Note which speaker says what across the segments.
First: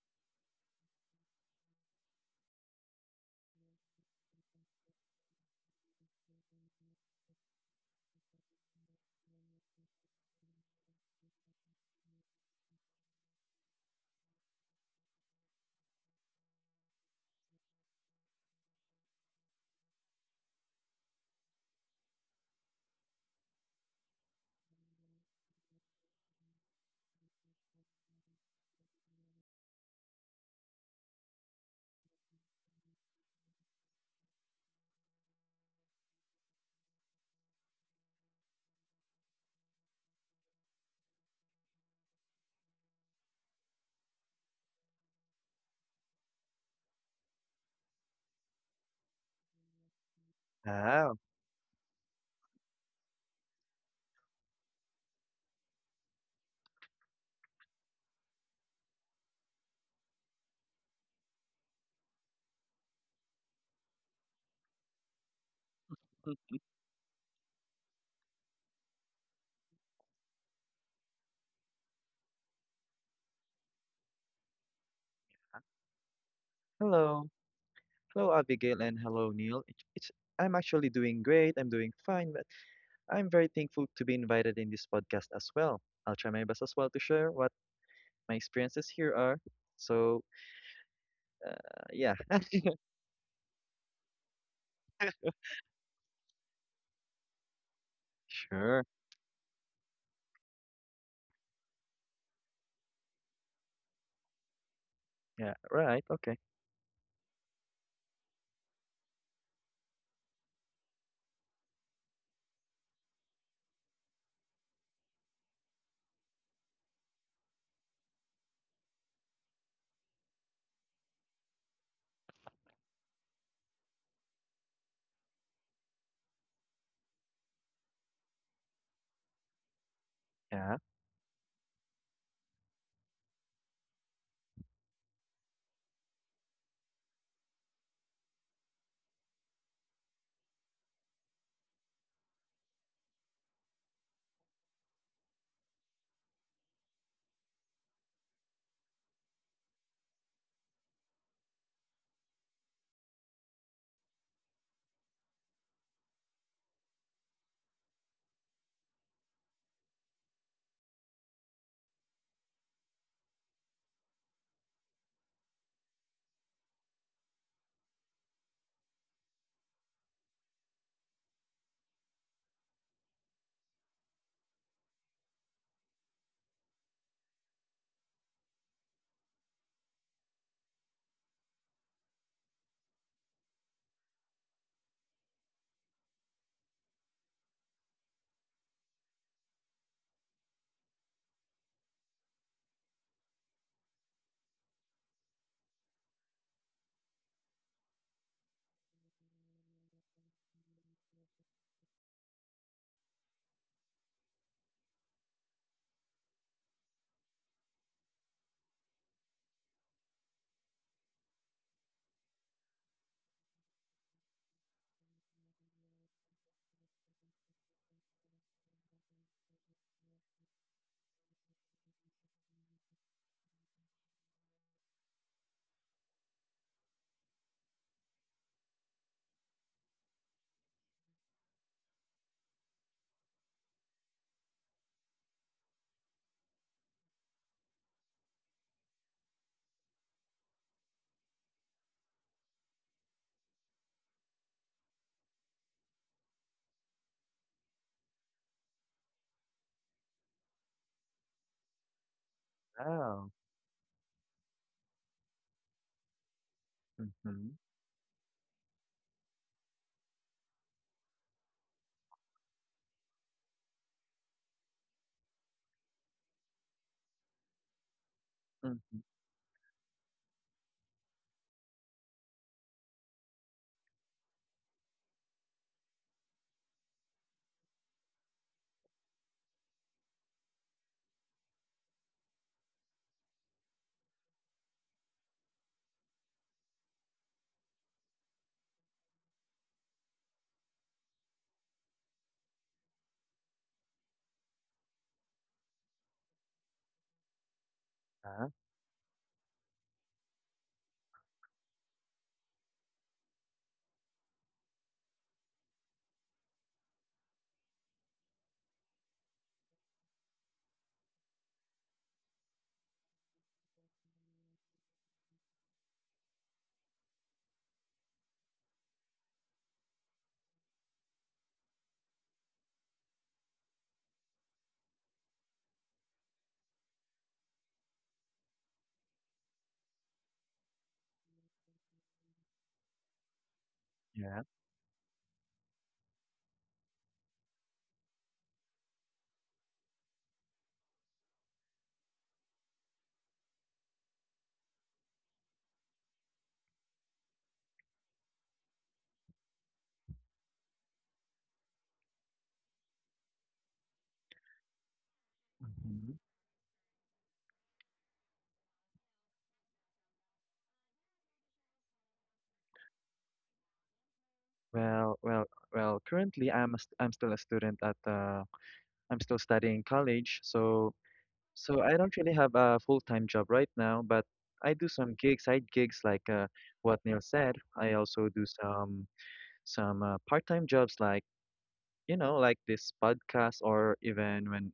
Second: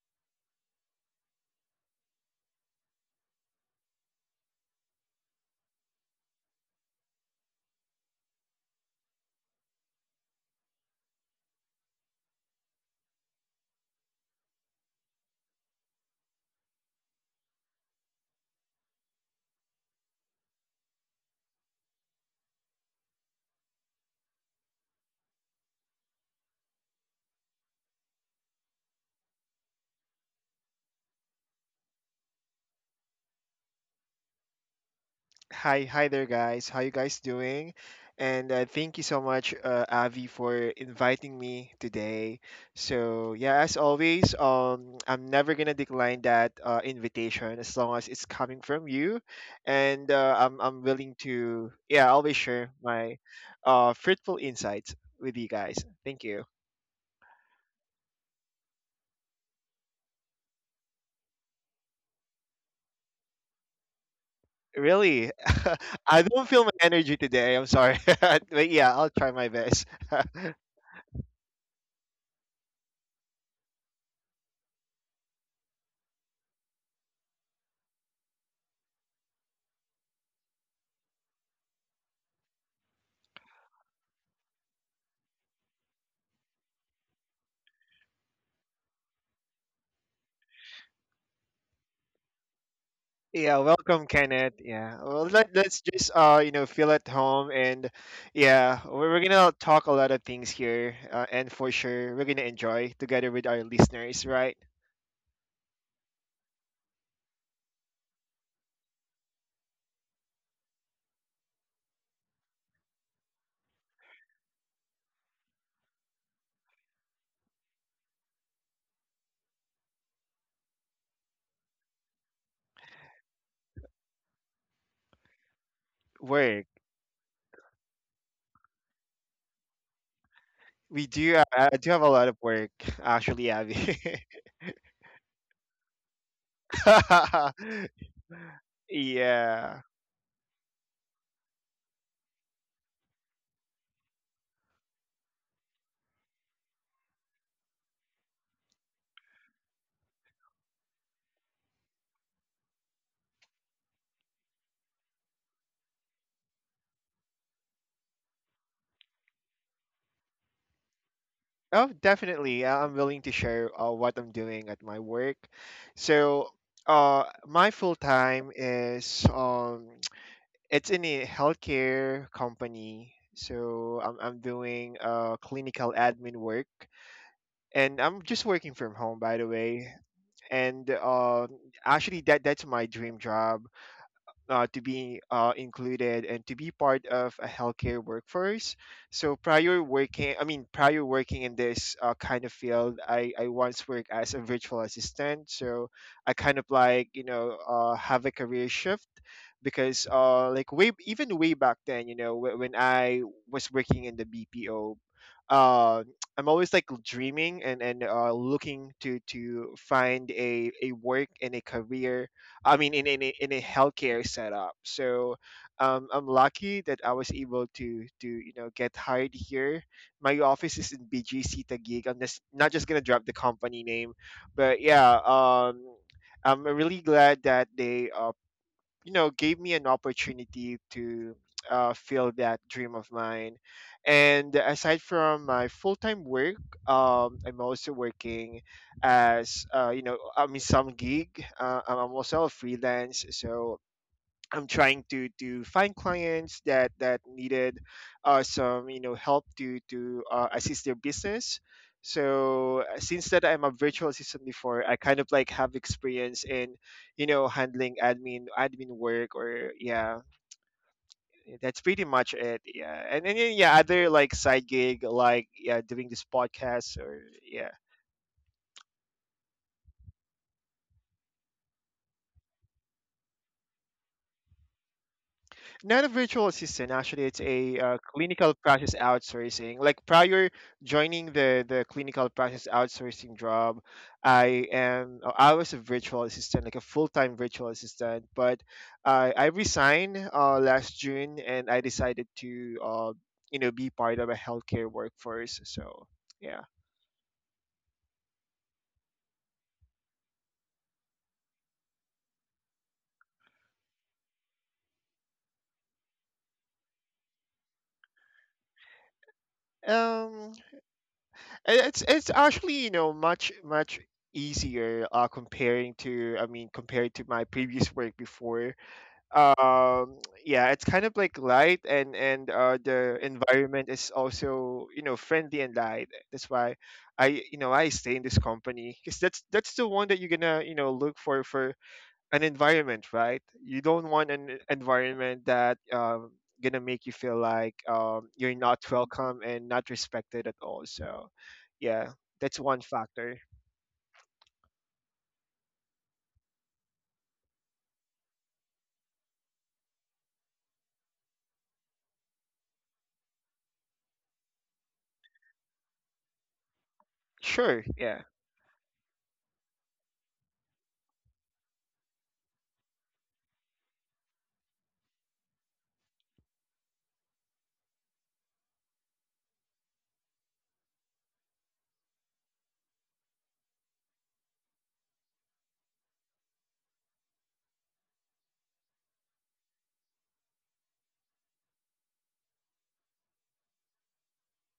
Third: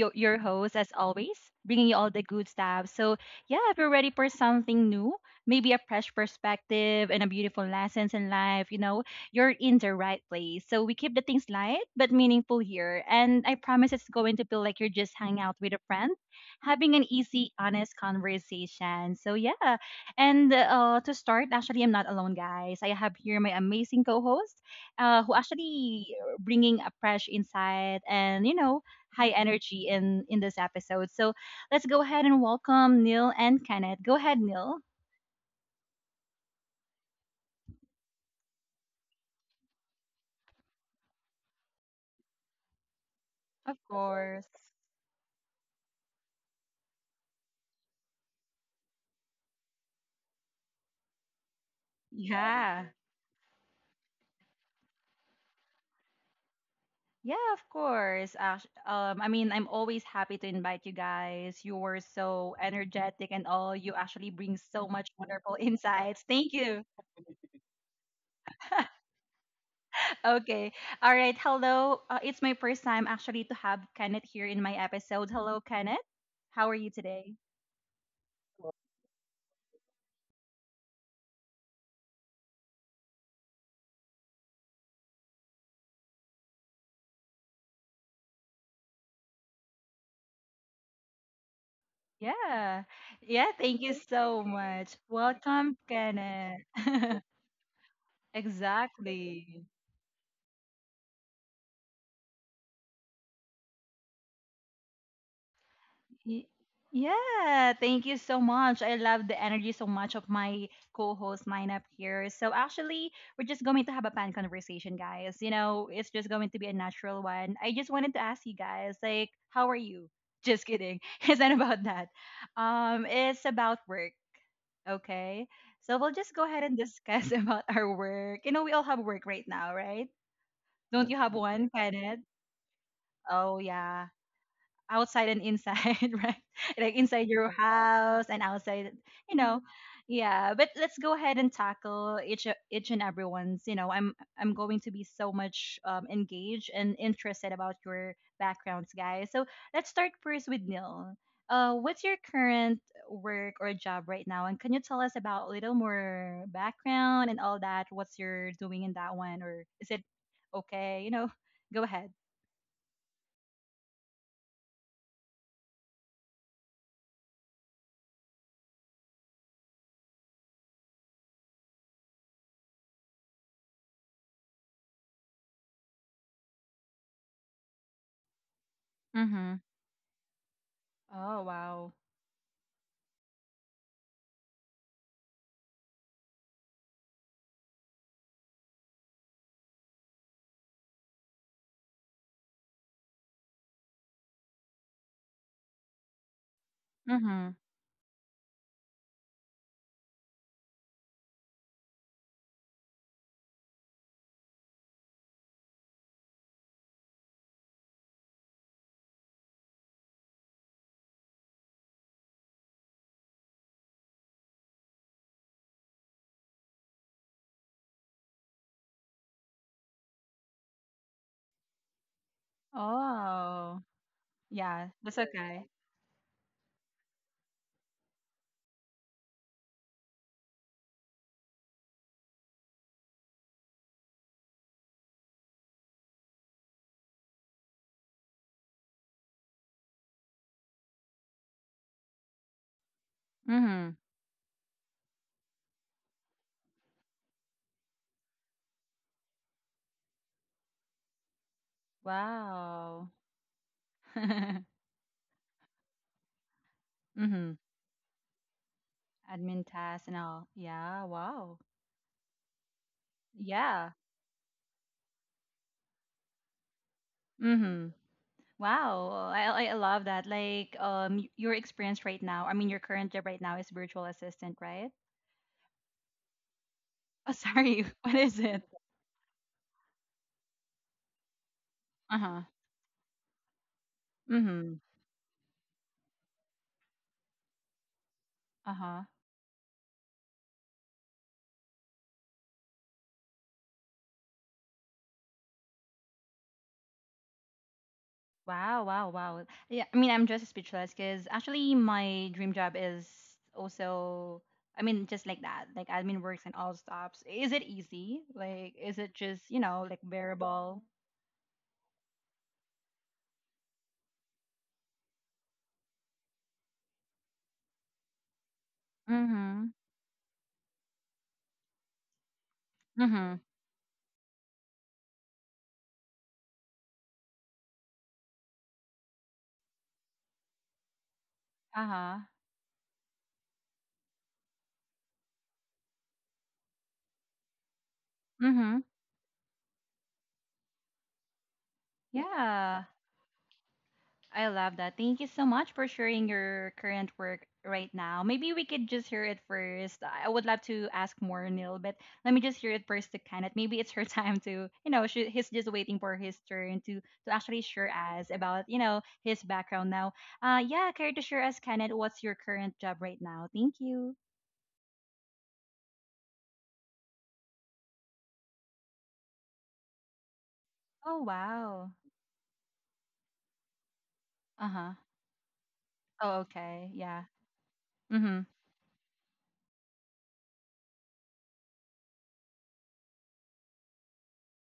Speaker 1: your, your host, as always, bringing you all the good stuff. So, yeah, if you're ready for something new, maybe a fresh perspective and a beautiful lessons in life, you're in the right place. So, we keep the things light but meaningful here. And I promise it's going to feel like you're just hanging out with a friend, having an easy, honest conversation. So, yeah. And To start, actually, I'm not alone, guys. I have here my amazing co host who actually bringing a fresh insight and high energy in this episode. So let's go ahead and welcome Neil and Kenneth. Go ahead, Neil.
Speaker 2: Hi there, guys. How you guys doing? And thank you so much, Avi, for inviting me today. So yeah, as
Speaker 1: Of
Speaker 2: always,
Speaker 1: course.
Speaker 2: I'm never gonna decline that invitation as long as it's coming from you, and I'm willing
Speaker 3: Ah,
Speaker 2: to yeah, I'll be sure
Speaker 1: Yeah.
Speaker 2: my fruitful insights with you guys. Thank you.
Speaker 1: Yeah, of course. I mean, I'm always happy to invite you guys. You were so energetic and all. You actually bring so much
Speaker 2: Really,
Speaker 1: wonderful
Speaker 2: I
Speaker 1: insights.
Speaker 2: don't
Speaker 1: Thank
Speaker 3: mm,
Speaker 2: feel my
Speaker 1: you.
Speaker 2: energy today. I'm sorry, but yeah, I'll try my best.
Speaker 1: Okay. All right. Hello. It's my first time actually to have Kenneth here in my episode. Hello, Kenneth. How are you
Speaker 3: hello.
Speaker 1: today?
Speaker 3: Hello, Abigail, and hello, Neil. I'm actually doing great. I'm doing fine, but I'm very thankful to be invited in this podcast as well. I'll try my best as well to share what my experiences here are. So, uh, yeah,
Speaker 1: Yeah. Yeah,
Speaker 2: Yeah,
Speaker 1: thank you
Speaker 2: welcome,
Speaker 1: so
Speaker 2: Kenneth.
Speaker 1: much.
Speaker 2: Yeah, well, let,
Speaker 1: Welcome,
Speaker 2: let's just
Speaker 1: Kenneth.
Speaker 2: feel at home, and yeah,
Speaker 3: sure.
Speaker 2: we're gonna
Speaker 1: Exactly.
Speaker 2: talk a lot of things here, and for sure, we're gonna enjoy together with our listeners, right?
Speaker 3: Yeah, right. Okay.
Speaker 1: Y- Yeah, thank you so much. I love the energy so much of my co-host lineup here. So actually, we're just going to have a fun conversation, guys. You know, it's just going to be a natural one. I just wanted to ask you guys, like, how are you? Just kidding. It's not about that. It's about work. Okay. So we'll just go ahead
Speaker 2: Work.
Speaker 1: and discuss about our work. You know, we all have work right now, right?
Speaker 3: Yeah.
Speaker 1: Don't
Speaker 2: We
Speaker 1: you have
Speaker 2: do.
Speaker 1: one,
Speaker 2: I do have a
Speaker 1: Kenneth?
Speaker 2: lot of work, actually,
Speaker 1: Oh,
Speaker 2: Abby.
Speaker 1: yeah, outside and inside, right? Like inside your house and outside, you know.
Speaker 2: yeah.
Speaker 1: Yeah, but let's go ahead and tackle each and everyone's. You know, I'm going to be so much engaged and interested about your backgrounds, guys. So let's start first with Neil. What's your current work or job right now, and can you tell us about a little more background and all that? What's you're doing in that one, or is it okay? You know, go
Speaker 2: Oh,
Speaker 1: ahead.
Speaker 2: definitely. I'm willing to share what I'm doing at my work. So, my full time is it's in a healthcare company. So I'm doing clinical admin work, and I'm just working from home, by the
Speaker 1: Mm-hmm.
Speaker 2: way. And
Speaker 1: Oh wow.
Speaker 2: actually, that's my dream job, to be included and to be part of a healthcare workforce. So prior working, prior working in this kind of field, I once worked as a virtual assistant. So I kind of like, you know, have a career shift because like way, even way back then, you know, when I was working in the BPO, uh I'm always like dreaming and looking to find a work and a career. I mean in a healthcare setup. So I'm lucky that I was able to you know get hired here. My office is in BGC Taguig. I'm just not just gonna drop the company
Speaker 1: Oh,
Speaker 2: name, but
Speaker 1: yeah,
Speaker 2: yeah,
Speaker 1: that's okay.
Speaker 2: I'm really glad that they you know, gave me an opportunity to feel that dream of mine. And aside from my full-time work, I'm also working as I mean, some gig. I'm also a freelance. So
Speaker 1: Mm-hmm.
Speaker 2: I'm trying to find clients that that needed some you know help to assist their business. So
Speaker 1: Wow.
Speaker 2: since
Speaker 3: Wow.
Speaker 2: that I'm a virtual assistant
Speaker 1: Mm-hmm.
Speaker 2: before, I kind of like have experience in you know
Speaker 3: Mm-hmm.
Speaker 2: handling admin work
Speaker 1: Admin
Speaker 2: or
Speaker 1: tasks and
Speaker 2: yeah.
Speaker 1: all. Yeah, wow.
Speaker 2: That's pretty much it. Yeah. And then yeah,
Speaker 1: Yeah.
Speaker 2: other like side gig like yeah, doing this podcast or yeah,
Speaker 1: Mm-hmm.
Speaker 3: Mm-hmm.
Speaker 1: Wow. I love that. Like, your experience right now, I mean, your current job right now is virtual assistant, right?
Speaker 2: not a virtual assistant actually.
Speaker 1: Oh,
Speaker 2: It's a
Speaker 1: sorry. What is
Speaker 2: clinical
Speaker 1: it?
Speaker 2: practice outsourcing. Like prior joining the clinical
Speaker 1: Uh-huh.
Speaker 2: practice outsourcing job, I
Speaker 1: Mm-hmm.
Speaker 2: am I was a virtual assistant, like a full-time virtual assistant, but
Speaker 1: Uh-huh.
Speaker 2: I resigned last June and I decided to you know, be part of a healthcare workforce. So yeah.
Speaker 3: Yeah.
Speaker 1: Wow, wow, wow. Yeah, I mean, I'm just speechless because actually my dream job is also, I mean, just like that, like admin works and all stops. Is it easy? Like, is it just, you know, like
Speaker 2: um
Speaker 1: bearable?
Speaker 2: and it's actually, you know, much, much easier comparing to, I mean, compared to my previous work before.
Speaker 1: Mm-hmm.
Speaker 2: um yeah, it's kind of like light, and the
Speaker 1: Mm-hmm.
Speaker 2: environment is also you know friendly and light. That's why I, you know, I stay in this company because that's the one that you're gonna you know look for,
Speaker 1: Uh-huh.
Speaker 2: an environment, right? You don't want
Speaker 3: Yeah.
Speaker 2: an environment that gonna make you feel like you're not
Speaker 1: Mm-hmm.
Speaker 2: welcome and not respected at all. So yeah, that's one
Speaker 1: Yeah.
Speaker 2: factor.
Speaker 1: I love that. Thank you so much for sharing your current work right now. Maybe we could just hear it first. I would love to ask more, Neil, but let me just hear it first to Kenneth. Maybe it's her time to, you know, she, he's just waiting
Speaker 3: Mm-hmm.
Speaker 1: for his turn to actually
Speaker 2: Sure,
Speaker 1: share
Speaker 2: yeah.
Speaker 1: us about, you know, his background now. Yeah, care to share us, Kenneth, what's your current job right now? Thank you.
Speaker 3: Well, well, well, currently I'm still a student at I'm still studying college. So
Speaker 1: Oh,
Speaker 3: So
Speaker 1: wow.
Speaker 3: I don't really have a full-time job right now, but
Speaker 1: Uh
Speaker 3: I do
Speaker 1: huh.
Speaker 3: some gigs, side gigs like
Speaker 1: Oh, okay.
Speaker 3: what Neil
Speaker 1: Yeah.
Speaker 3: said. I
Speaker 1: Mm
Speaker 3: also
Speaker 1: hmm.
Speaker 3: do some part-time jobs, like this podcast, or even when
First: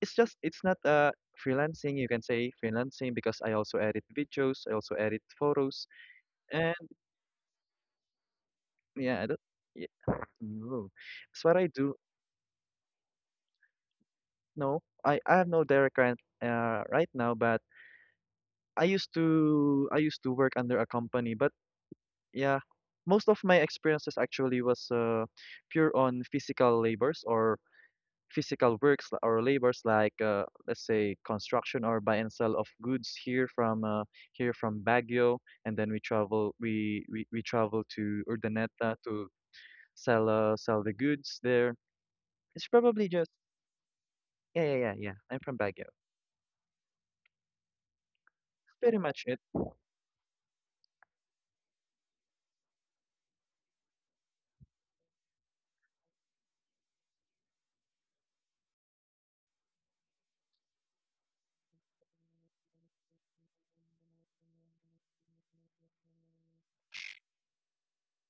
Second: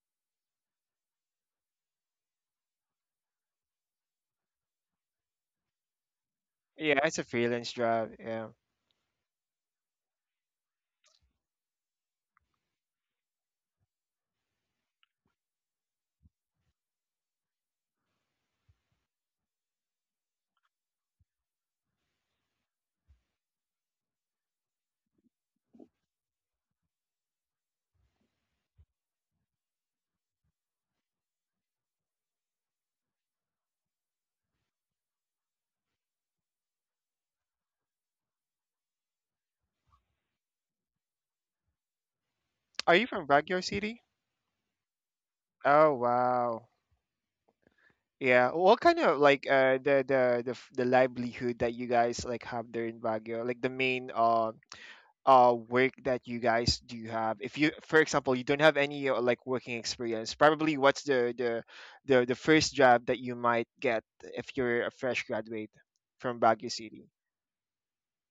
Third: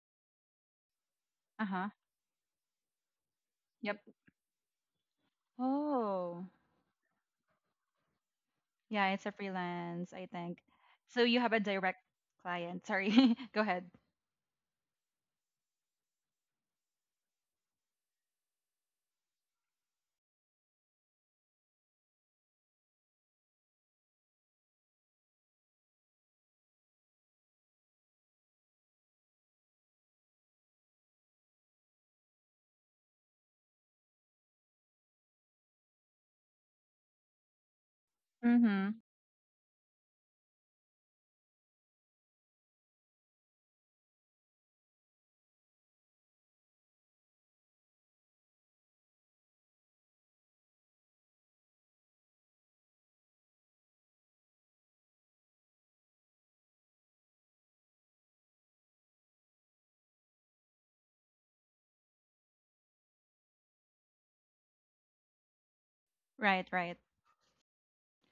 Speaker 3: it's not
Speaker 1: Uh huh.
Speaker 3: freelancing. You can say freelancing because I also
Speaker 1: Yep.
Speaker 3: edit videos, I also edit photos
Speaker 1: Oh.
Speaker 3: and
Speaker 2: Yeah, it's a freelance job, yeah.
Speaker 1: Yeah, it's
Speaker 3: yeah,
Speaker 1: a
Speaker 3: yeah,
Speaker 1: freelance, I think.
Speaker 3: no.
Speaker 1: So you
Speaker 3: That's
Speaker 1: have
Speaker 3: what
Speaker 1: a
Speaker 3: I do.
Speaker 1: direct client. Sorry. Go ahead.
Speaker 3: No, I have no direct client right now, but I used to work under a company, but yeah, most of my experiences actually was pure on physical labors, or physical works l- or labors, like let's say construction, or buy and sell of goods here from Baguio, and then we travel to Urdaneta
Speaker 1: Mm-hmm.
Speaker 3: to sell the goods there. It's
Speaker 2: Are you
Speaker 3: probably
Speaker 2: from
Speaker 3: just.
Speaker 2: Baguio City?
Speaker 3: Yeah, yeah, yeah, yeah. I'm from Baguio.
Speaker 2: Oh, wow. Yeah, what
Speaker 3: Pretty
Speaker 2: kind of
Speaker 3: much it.
Speaker 2: like the livelihood that you guys like have there in Baguio, like the main work that you guys do have. If you, for example, you don't have any like working experience, probably what's the first job that you might get if you're a fresh graduate from
Speaker 1: Right,
Speaker 2: Baguio
Speaker 1: right.
Speaker 2: City?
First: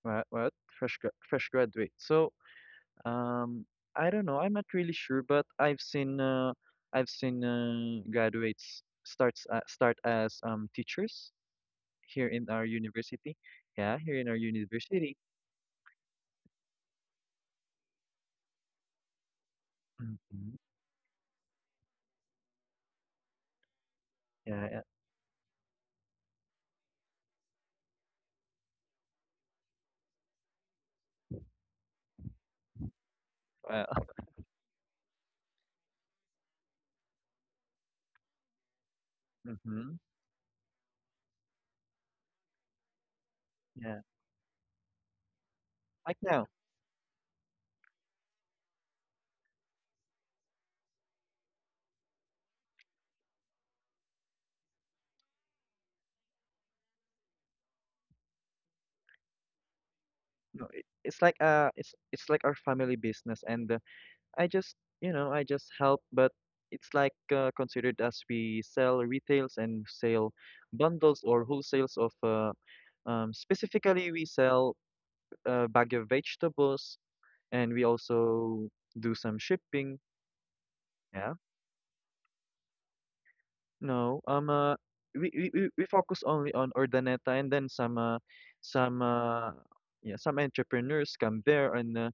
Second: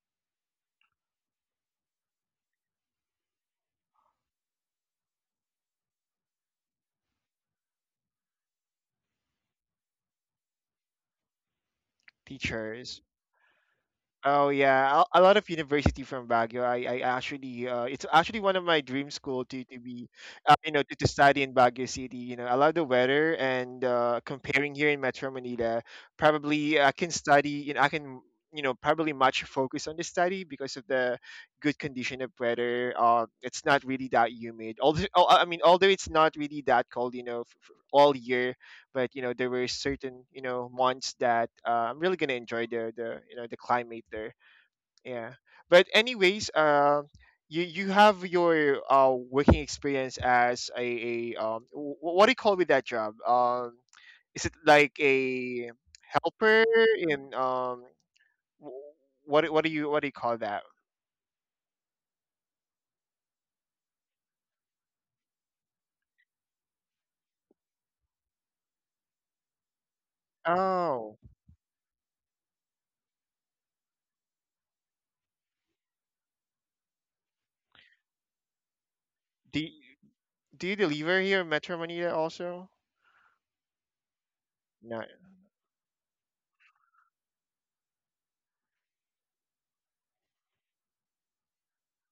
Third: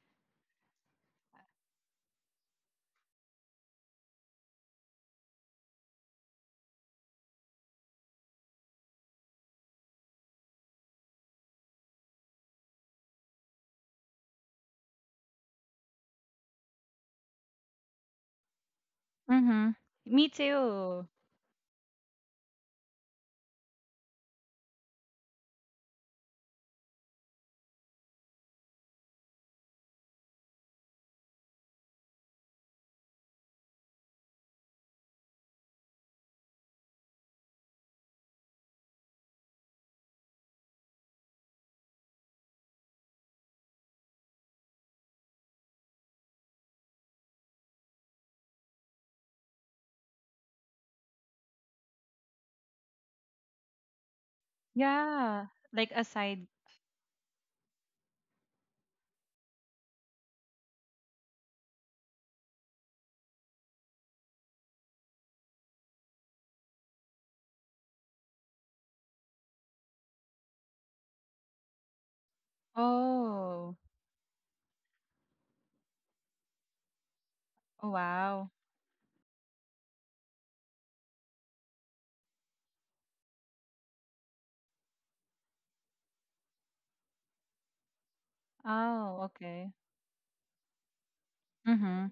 Speaker 3: What fresh graduate. So. Um, I don't know. I'm not really sure, but I've seen graduates start as teachers here in our
Speaker 2: Teachers.
Speaker 3: university. Yeah, here in our
Speaker 2: Oh yeah,
Speaker 3: university.
Speaker 2: a lot of university from Baguio. I, actually, it's actually one of my dream school to
Speaker 1: Mm-hmm.
Speaker 2: to be,
Speaker 1: Me
Speaker 3: Hmm.
Speaker 2: to
Speaker 1: too.
Speaker 2: study in Baguio City. You know, I love the weather, and
Speaker 3: Yeah,
Speaker 2: comparing
Speaker 3: yeah.
Speaker 2: here in Metro Manila, probably I can study. You know, I can, you know, probably much focus on the study because of the good condition of weather. It's not
Speaker 3: Well,
Speaker 2: really that humid. Although, oh, I mean, although it's not really that cold, you know, all year, but you know there were
Speaker 3: hmm.
Speaker 2: certain you know months that I'm really gonna enjoy the
Speaker 3: Yeah,
Speaker 2: climate there. Yeah, but
Speaker 3: like now.
Speaker 2: anyways, you you have your working experience as a what do you call with that job? Is it like
Speaker 1: Yeah.
Speaker 2: a
Speaker 1: Like a side.
Speaker 2: helper in wh- what do you call that?
Speaker 3: No, it's like it's like our family business, and I just I just help, but it's like considered as we sell retails and sale
Speaker 2: Oh,
Speaker 3: bundles or wholesales of
Speaker 1: Oh.
Speaker 3: specifically, we sell a bag of vegetables, and we
Speaker 1: Oh, wow.
Speaker 3: also do some
Speaker 2: do you,
Speaker 3: shipping.
Speaker 2: do you deliver
Speaker 3: Yeah.
Speaker 2: here in Metro Manila also?
Speaker 3: No,
Speaker 2: No,
Speaker 3: we focus only on Urdaneta, and then some
Speaker 1: Oh,
Speaker 3: uh,
Speaker 1: okay.
Speaker 3: yeah, some entrepreneurs come there, and
Speaker 1: Mm-hmm.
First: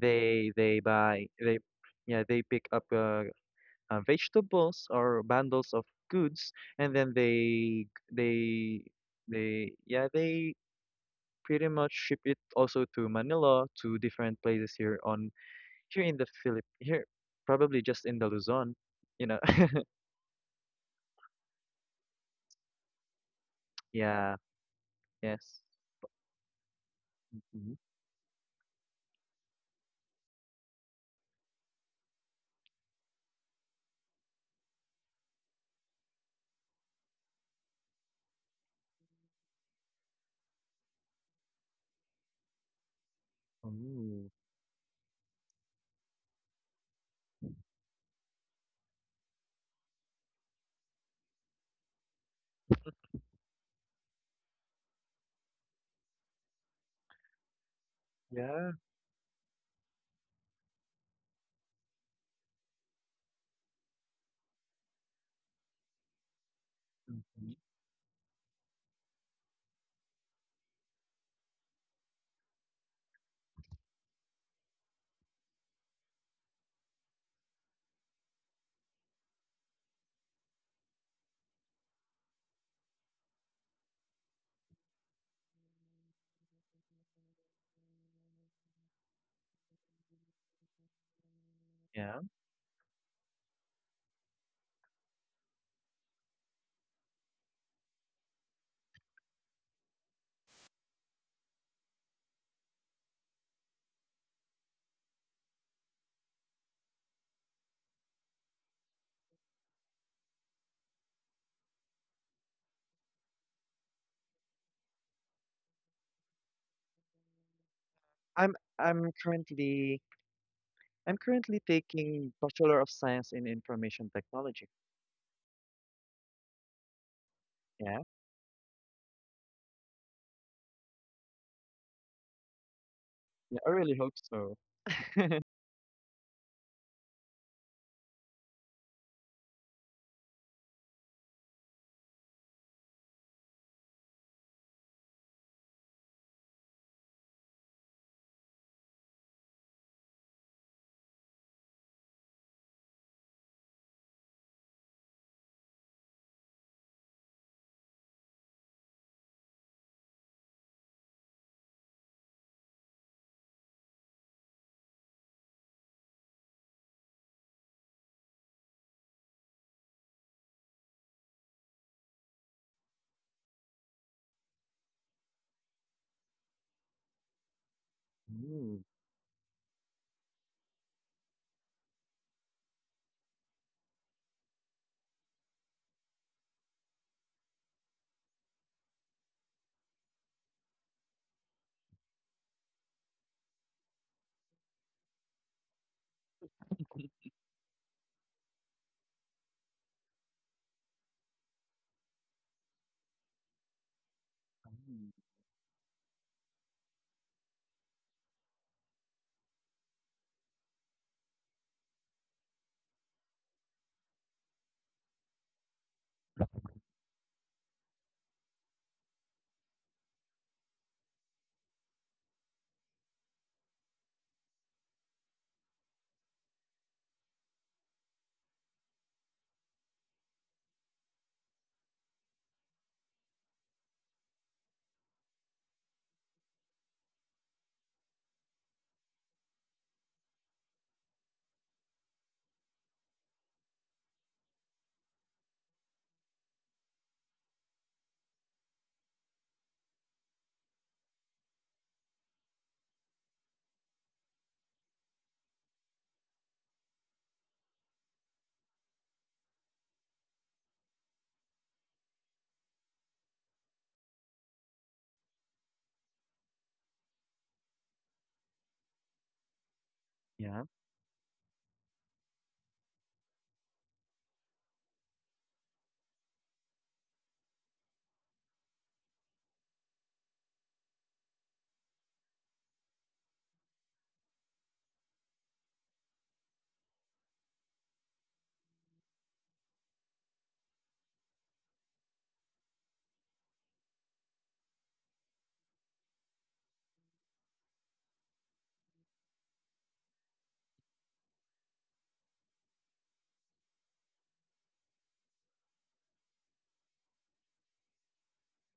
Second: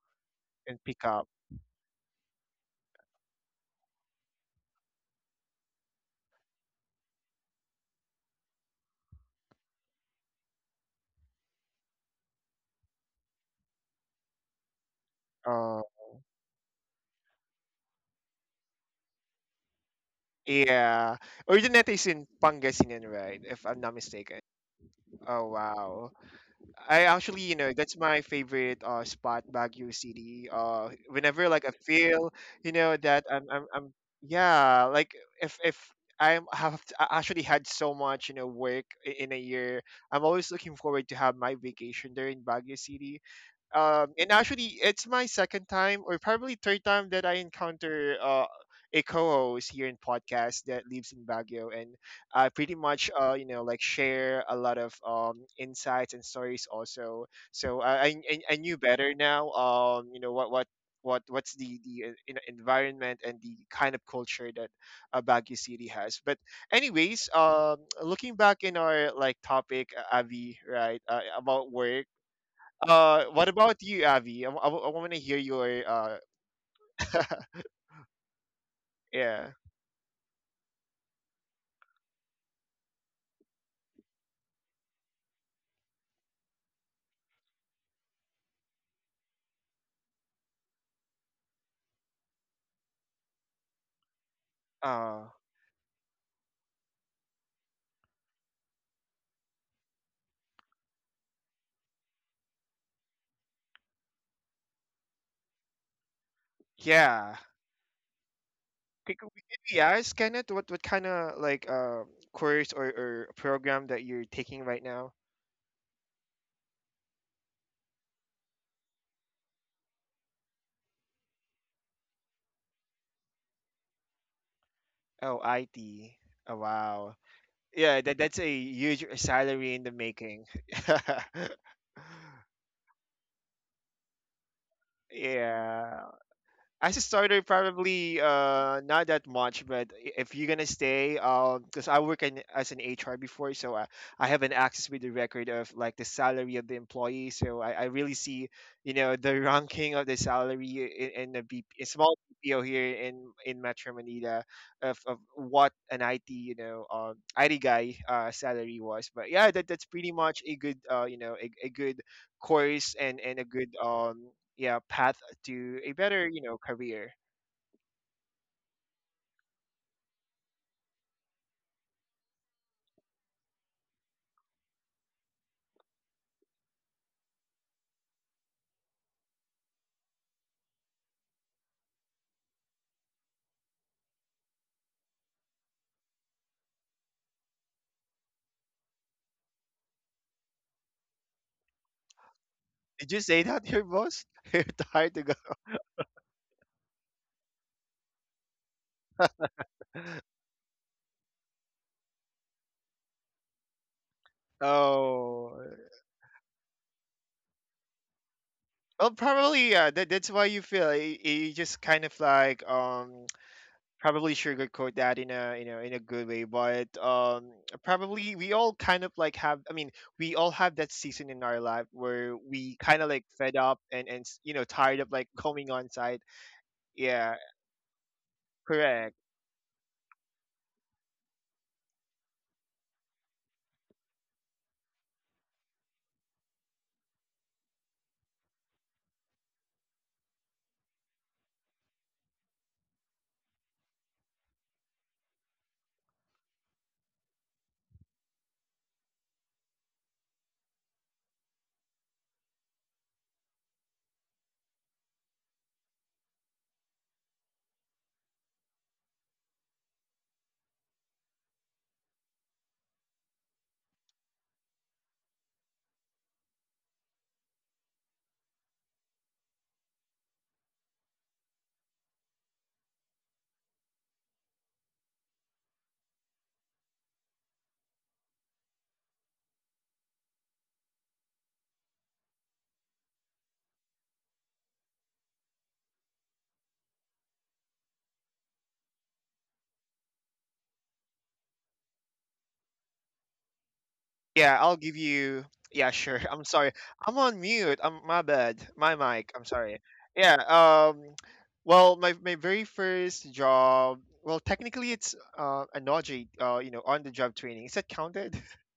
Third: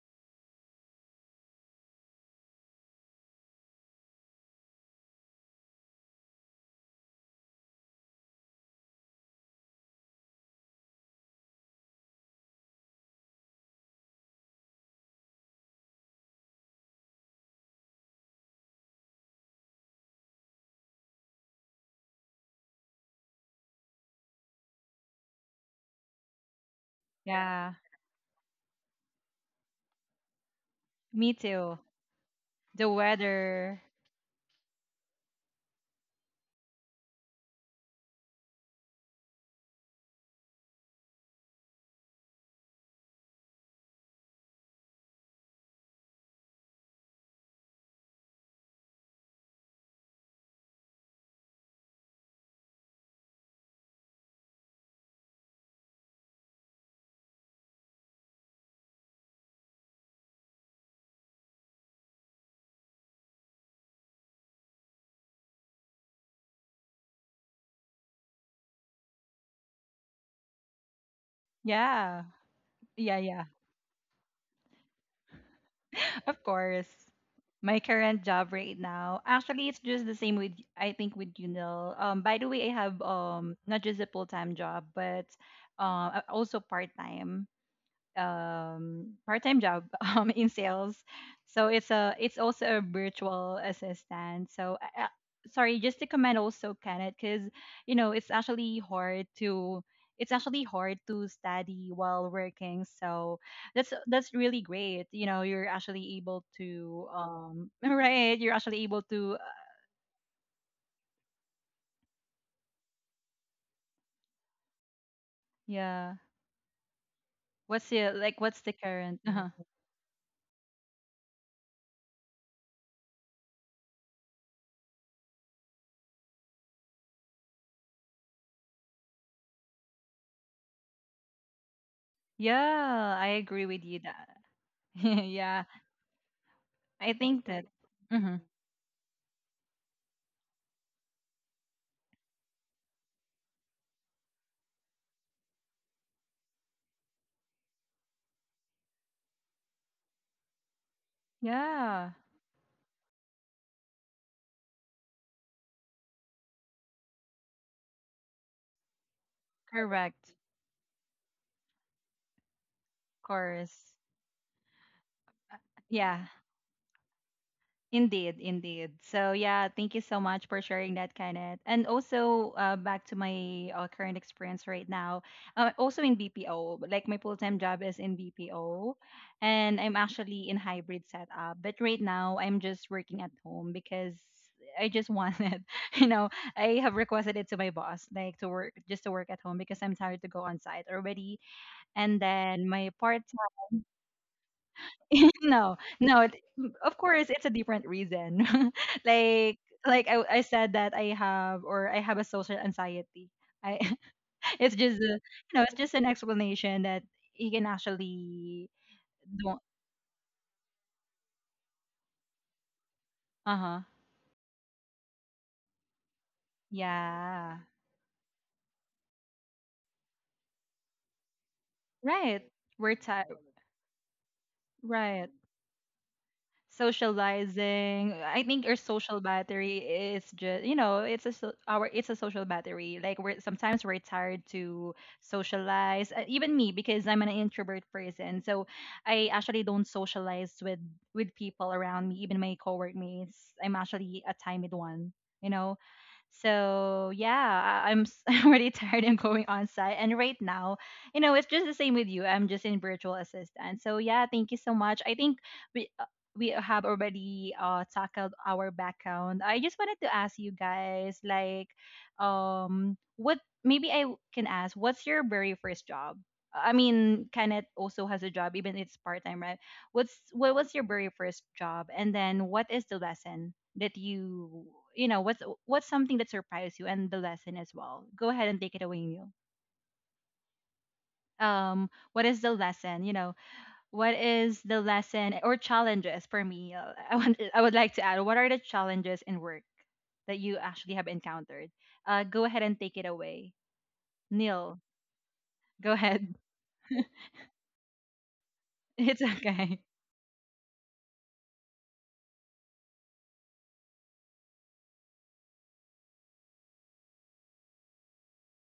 Speaker 2: and
Speaker 3: they
Speaker 2: pick
Speaker 3: buy
Speaker 2: up.
Speaker 3: they yeah they pick up vegetables or bundles of goods, and then they they pretty much ship it also to Manila, to different places here, probably just in the Luzon, you know.
Speaker 2: Yeah. Originates in Pangasinan, right? If I'm not
Speaker 3: Yeah.
Speaker 2: mistaken. Oh,
Speaker 3: Yes.
Speaker 2: wow. I actually, you know,
Speaker 3: Hmm.
Speaker 1: Yeah.
Speaker 2: that's my favorite spot, Baguio City.
Speaker 1: Me
Speaker 2: Whenever like I
Speaker 1: too.
Speaker 2: feel, you
Speaker 1: The
Speaker 2: know, that
Speaker 1: weather.
Speaker 2: yeah, like, if I'm have t- I actually had so much, you know, work in a year, I'm always looking forward to have my vacation there in Baguio City.
Speaker 3: Oh,
Speaker 2: And actually, it's my second time or probably third time that I encounter a co-host here in podcast that lives in Baguio, and I pretty much you know, like share a lot of insights and stories also. So I
Speaker 3: yeah.
Speaker 2: knew better now. You know what's the you know, environment and the kind of culture that Baguio City has. But anyways,
Speaker 3: Mhm.
Speaker 2: looking back in our like topic, Avi, right, about work.
Speaker 1: Yeah. Yeah, yeah.
Speaker 2: What about you, Avi? I want to hear your
Speaker 1: Of course. My current job right now,
Speaker 2: yeah,
Speaker 1: actually, it's just the same with I think with you know. By the way, I have not just a full time job, but also part time part-time job in sales. So it's a
Speaker 3: Yeah.
Speaker 1: it's also a virtual assistant. So
Speaker 2: uh,
Speaker 1: sorry, just to comment also, Kenneth, because it's actually hard to it's actually hard to study while working. So that's really great. You know, you're actually able to
Speaker 2: yeah.
Speaker 1: right. You're actually able to
Speaker 2: Could you ask Kenneth what kind of like course or program that you're taking right now?
Speaker 1: yeah. What's the like?
Speaker 3: I'm
Speaker 1: What's the
Speaker 3: I'm
Speaker 1: current?
Speaker 3: currently I'm currently taking Bachelor of Science in Information Technology.
Speaker 2: Oh, IT. Oh, wow. Yeah,
Speaker 3: Yeah.
Speaker 2: that that's a huge salary in the making.
Speaker 1: Yeah, I
Speaker 3: Yeah,
Speaker 1: agree
Speaker 3: I
Speaker 1: with
Speaker 3: really
Speaker 1: you
Speaker 3: hope
Speaker 1: that.
Speaker 3: so.
Speaker 1: Yeah,
Speaker 2: yeah. As a
Speaker 1: I
Speaker 2: starter,
Speaker 1: think that.
Speaker 2: probably
Speaker 1: Mm-hmm.
Speaker 2: not that much, but I- if you're gonna stay, because I work in, as an HR before, so I have an access with the record of like the salary of the employee. So I really see, you know, the ranking of the salary in the BP, a
Speaker 1: Yeah,
Speaker 2: small BPO here in Metro Manila, of what an IT, you know, IT guy salary was. But yeah, that's pretty
Speaker 1: correct.
Speaker 2: much a good a good course
Speaker 1: Of
Speaker 2: and a good
Speaker 1: course.
Speaker 2: yeah path to a
Speaker 1: Yeah,
Speaker 2: better, you know, career.
Speaker 1: indeed, indeed. So yeah, thank you so much for sharing that, Kenneth. And also, back to my current experience right now, also in BPO. Like my full-time job is in
Speaker 3: Ooh.
Speaker 1: BPO, and I'm actually in hybrid setup. But right now, I'm just working at home because. I just wanted, you know, I have requested it to my boss, like to work, just to work at home because I'm tired to go on site already. And then my
Speaker 2: Did you
Speaker 1: part
Speaker 2: say that to your boss? You're tired to go.
Speaker 1: no, no. It, of course, it's a different reason. like, like I said that I have or I have a social anxiety. I it's just a,
Speaker 3: Oh,
Speaker 1: you
Speaker 2: Oh,
Speaker 1: know it's just an explanation that you can actually
Speaker 2: well,
Speaker 1: don't.
Speaker 2: probably yeah. That's why you feel you, you just kind of like
Speaker 1: Uh huh.
Speaker 2: probably sugarcoat that in a, you know, in a good way, but
Speaker 1: Yeah.
Speaker 2: probably we all kind of like have. I mean, we all have that season in our life where
Speaker 1: Right.
Speaker 2: we
Speaker 1: We're
Speaker 2: kind of like
Speaker 1: tired.
Speaker 2: fed up and you know, tired of like going on site. Yeah,
Speaker 1: Socializing, I think our
Speaker 2: correct.
Speaker 1: social battery is just, you know, our it's a social battery like we're sometimes we're tired to socialize, even me because I'm an introvert person. So I actually don't socialize with people around me, even my coworkmates. I'm actually a timid one, you know. So yeah, I'm already tired and going on site. And right now, you know, it's just the same with you. I'm just in virtual assistant. So yeah, thank you so much. I think we uh, we have already tackled our background. I just wanted to ask you guys like what maybe can ask what's your very first job? I mean, Kenneth also has a job, even it's part time, right? What's what
Speaker 3: yeah.
Speaker 1: was your very first job, and then what is the lesson that you know what's something that surprised you and the lesson as well? Go ahead and take it away, Neil. What is the lesson, you know, what is the lesson or challenges for me? I would like to add, what are the challenges in work that you actually have encountered? Uh, go ahead and take it away,
Speaker 2: Yeah, I'll
Speaker 1: Neil.
Speaker 2: give you. Yeah,
Speaker 1: Go
Speaker 2: sure.
Speaker 1: ahead.
Speaker 2: I'm sorry. I'm on mute. I'm my bad. My
Speaker 1: It's
Speaker 2: mic. I'm sorry.
Speaker 1: okay.
Speaker 2: Yeah. Well, my very first job. Well, technically, it's a Naji, on the job training. Is that counted?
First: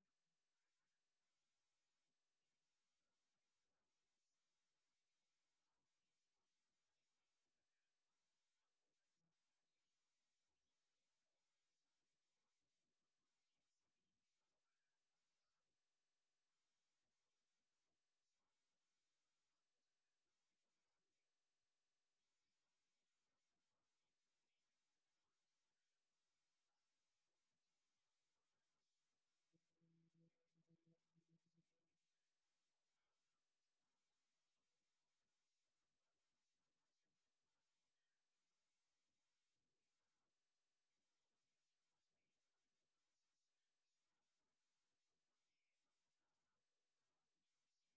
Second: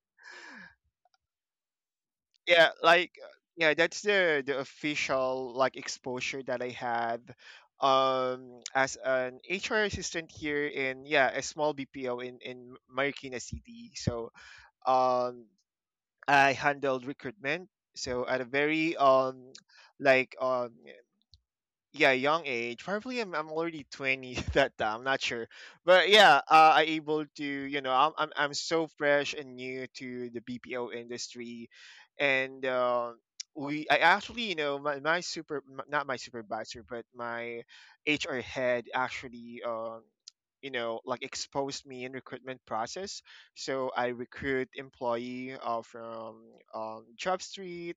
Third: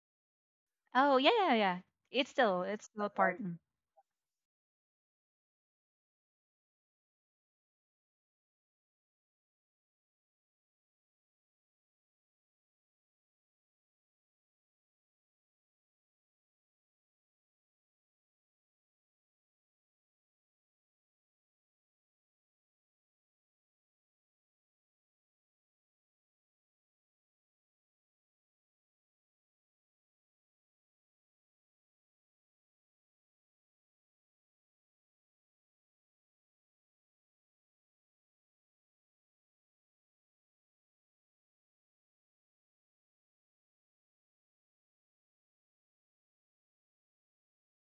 Speaker 1: Oh yeah, yeah, yeah. It's still
Speaker 2: yeah.
Speaker 1: it's still
Speaker 2: Like,
Speaker 1: part. Mm.
Speaker 2: yeah. That's the official like exposure that I had, as an HR assistant here in yeah a small BPO in Marikina City. So, um I handled recruitment. So at a very like um yeah, young age. Probably I'm already 20 that time. I'm not sure. But yeah, I able to, you know, I'm so fresh and new to the BPO industry. And we, I actually, you know, my super, not my supervisor, but my HR head actually, you know, like exposed me in recruitment process. So I recruit employee from JobStreet,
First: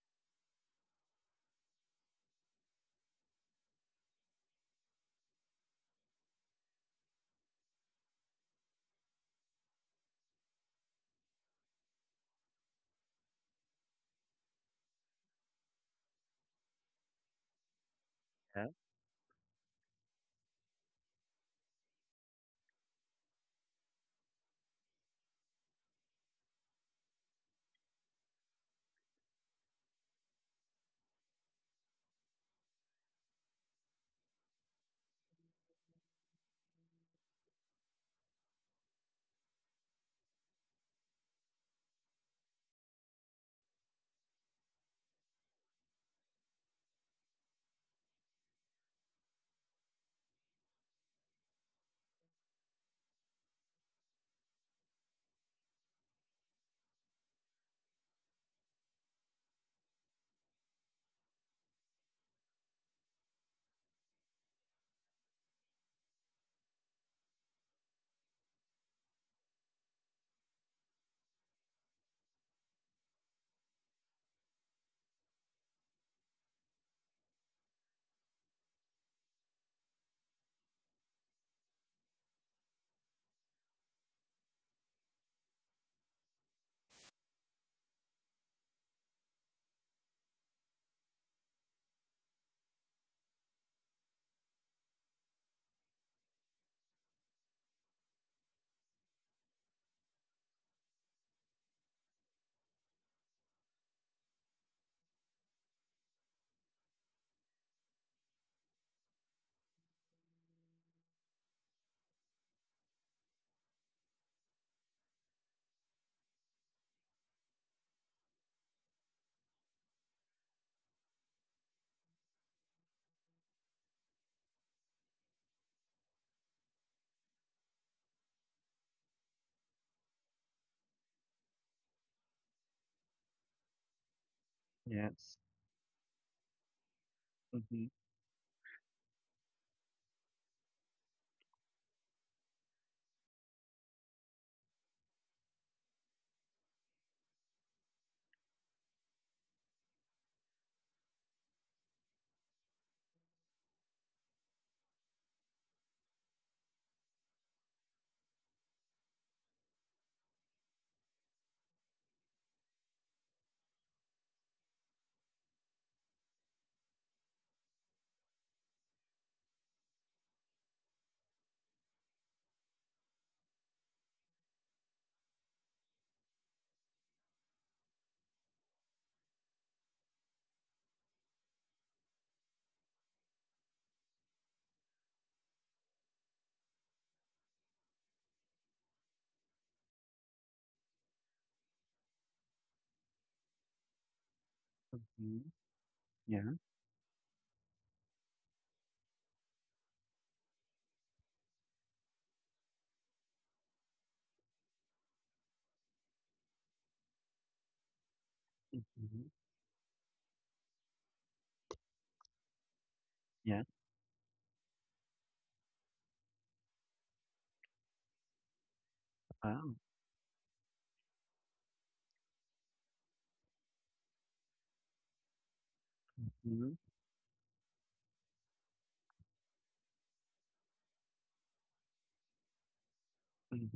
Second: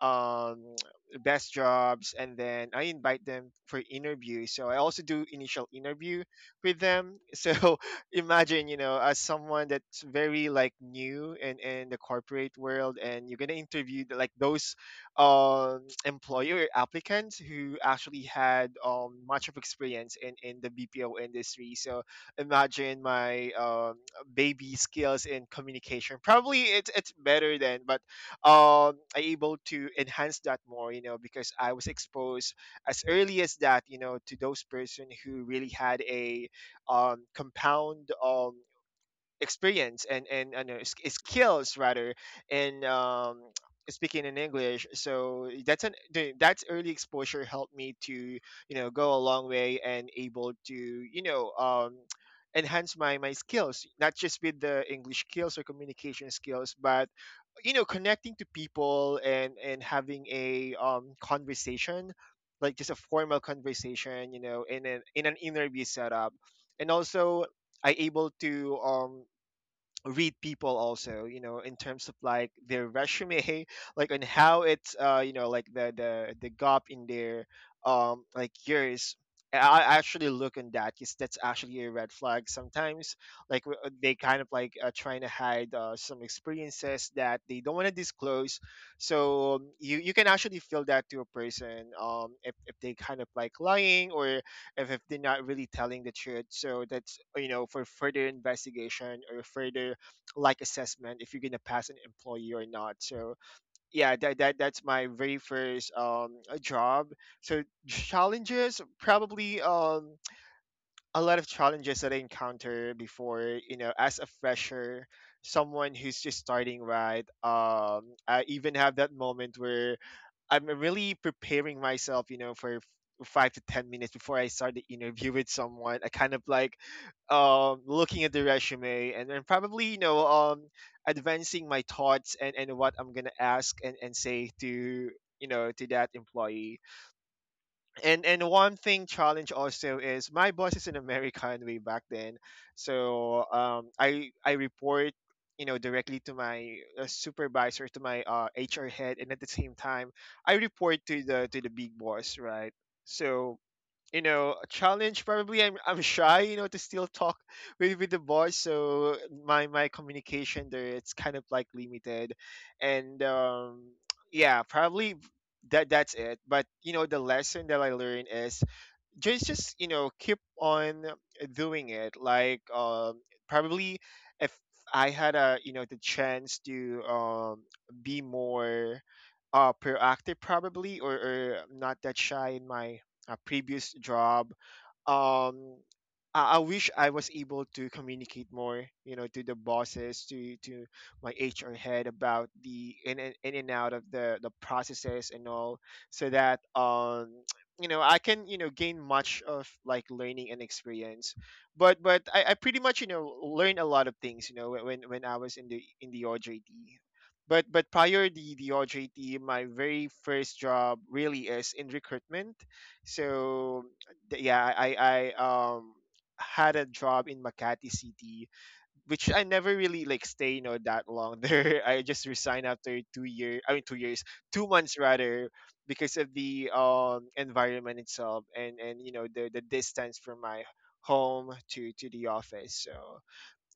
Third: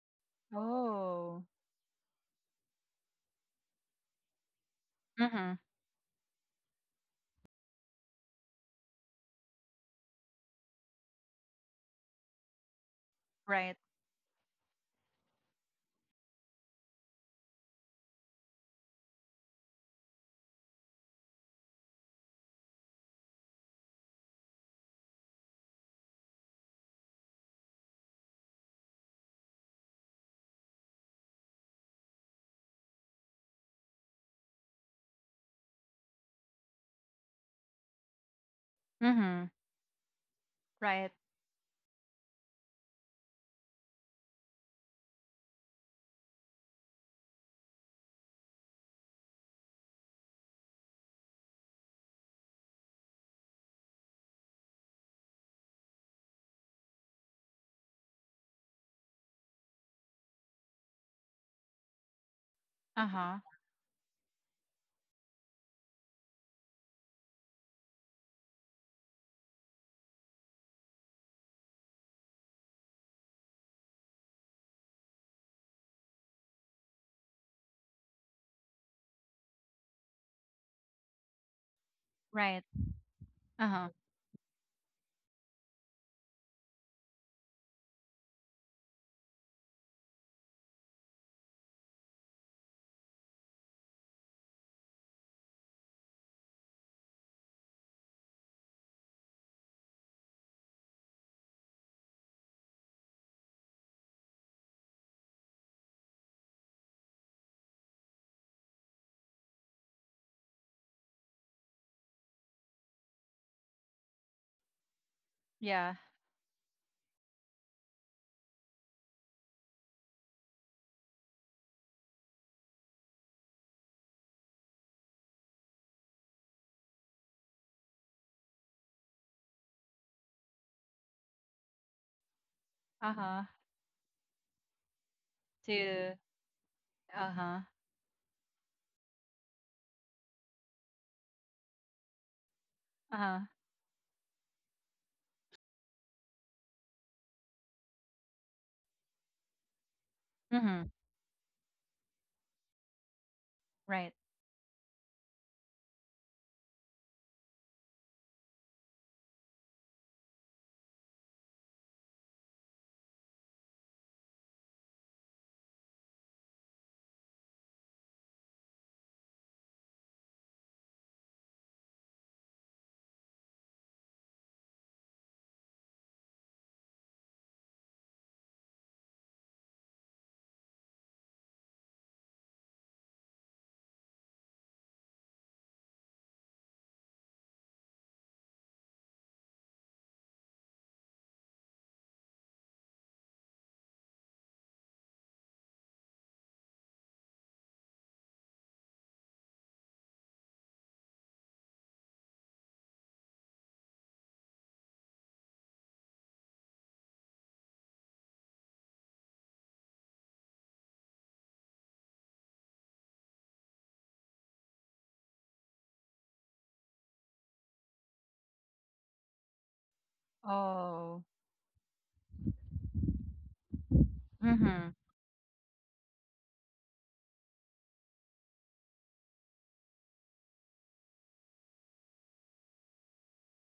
Speaker 2: um,
Speaker 1: Oh.
Speaker 2: best jobs, and then I invite them for interviews. So I also do
Speaker 1: Mm-hmm.
Speaker 2: initial interview with them. So imagine, you know, as someone that's very like new and in, the corporate world, and you're gonna
Speaker 1: Right.
Speaker 2: interview the, like those employer applicants who actually
Speaker 3: Yeah.
Speaker 2: had much of experience in the BPO industry. So imagine my baby skills in communication. Probably it's better than, but I able to enhance that more, you know, because I was exposed as early as that, you know, to those person who really had a compound
Speaker 1: Mm-hmm.
Speaker 2: experience and
Speaker 1: Right.
Speaker 2: skills rather and speaking in English. So that's that's early exposure helped me to, you know, go a long way and able to, you know, enhance my skills, not just with the English skills or communication skills, but, you know, connecting to people and having a conversation, like just a formal
Speaker 1: Uh-huh.
Speaker 2: conversation, you know, in an interview setup. And also I able to read people also, you know, in terms of like their resume, like on how it's you know, like the gap in their like years. i I actually look on that because that's actually a red flag
Speaker 1: Right.
Speaker 2: sometimes, like
Speaker 1: Uh-huh.
Speaker 2: they kind of like trying to hide some experiences that they don't want to disclose. So you you can actually feel that to a person if they kind of like lying, or if they're not really telling the truth. So that's, you know, for further investigation or further like assessment if you're gonna pass an employee or not. So yeah, that that's my very first job. So challenges probably a lot of challenges that I encountered before, you know, as a fresher,
Speaker 1: Yeah.
Speaker 2: someone who's just starting, right. I even have that moment where I'm really preparing myself, you know, for 5 to 10 minutes before I start the interview with someone. I kind of like looking at the resume and then probably, you know, advancing my thoughts and what I'm gonna
Speaker 1: Uh-huh.
Speaker 2: ask and say to,
Speaker 3: Yes.
Speaker 2: you know, to that
Speaker 1: To
Speaker 2: employee.
Speaker 1: uh-huh.
Speaker 3: Mm-hmm.
Speaker 2: And one thing challenge also is my boss is an American way back then.
Speaker 1: Uh-huh.
Speaker 2: So I report, you know, directly to my supervisor, to my HR head, and at the same time I
Speaker 1: Mm-hmm.
Speaker 2: report to the big boss, right? So,
Speaker 1: Right.
Speaker 2: you know, a challenge probably, I'm shy, you know, to still talk with the boys. So my communication there, it's kind of like limited. And yeah, probably that's it. But you know, the lesson that I learned is just you know, keep on doing it, like probably if I had, a you know, the chance to be more proactive probably, or not that shy in my previous job. um I wish I was able to communicate more, you know, to the bosses, to my HR head about the in and out of the processes and
Speaker 3: Mhm.
Speaker 2: all, so
Speaker 3: Yeah.
Speaker 2: that you know, I can, you know, gain much of like learning and experience. But I pretty much, you know, learned a lot of things, you know, when when I was in the OJT. But prior the
Speaker 3: Mhm.
Speaker 2: OJT, my very first job really is in recruitment.
Speaker 3: Yeah.
Speaker 2: So yeah, I um had a job in Makati City, which I never
Speaker 3: Wow.
Speaker 2: really like stay, you know, that
Speaker 1: Oh.
Speaker 2: long there. I just resigned after 2 years, two
Speaker 1: Mm-hmm.
Speaker 2: months rather, because of
Speaker 3: Mm-hmm.
Speaker 2: the environment itself and, you know, the distance from my home to the office. So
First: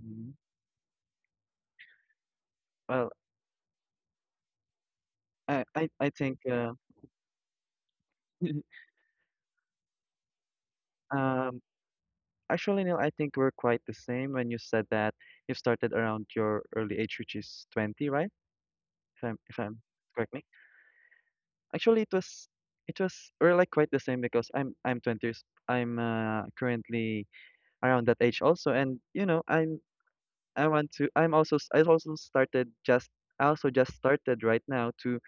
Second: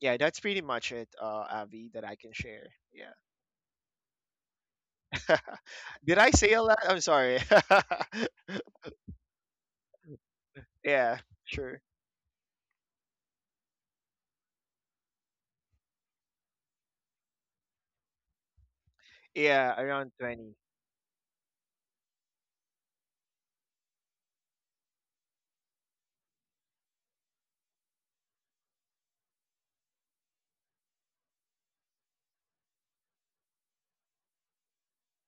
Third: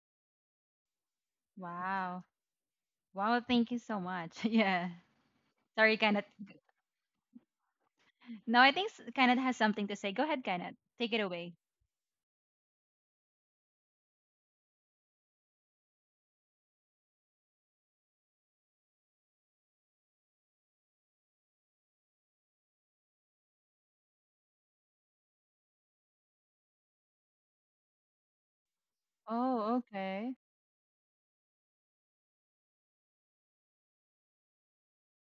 Speaker 2: yeah, that's pretty much it, Avi, that I
Speaker 1: Wow.
Speaker 2: can share.
Speaker 3: Well,
Speaker 2: Yeah.
Speaker 1: Wow, thank you so much. Yeah.
Speaker 3: I I
Speaker 1: Sorry,
Speaker 3: I
Speaker 2: Did
Speaker 1: Kenneth.
Speaker 2: I
Speaker 3: think
Speaker 2: say a lot? I'm sorry.
Speaker 1: No, I think Kenneth has something to say. Go ahead, Kenneth. Take it
Speaker 2: Yeah,
Speaker 1: away.
Speaker 3: um
Speaker 2: sure.
Speaker 3: actually, Neil, I think we're quite the same when you said that you started around your early age, which is 20, right? If
Speaker 2: Yeah,
Speaker 3: I'm
Speaker 2: around
Speaker 3: Correct me.
Speaker 2: 20.
Speaker 3: Actually, we're like quite the same, because I'm 20 years, I'm currently around that age also. And,
Speaker 1: Oh,
Speaker 3: I'm,
Speaker 1: okay.
Speaker 3: I want to, I'm also, s- I also just started right now, to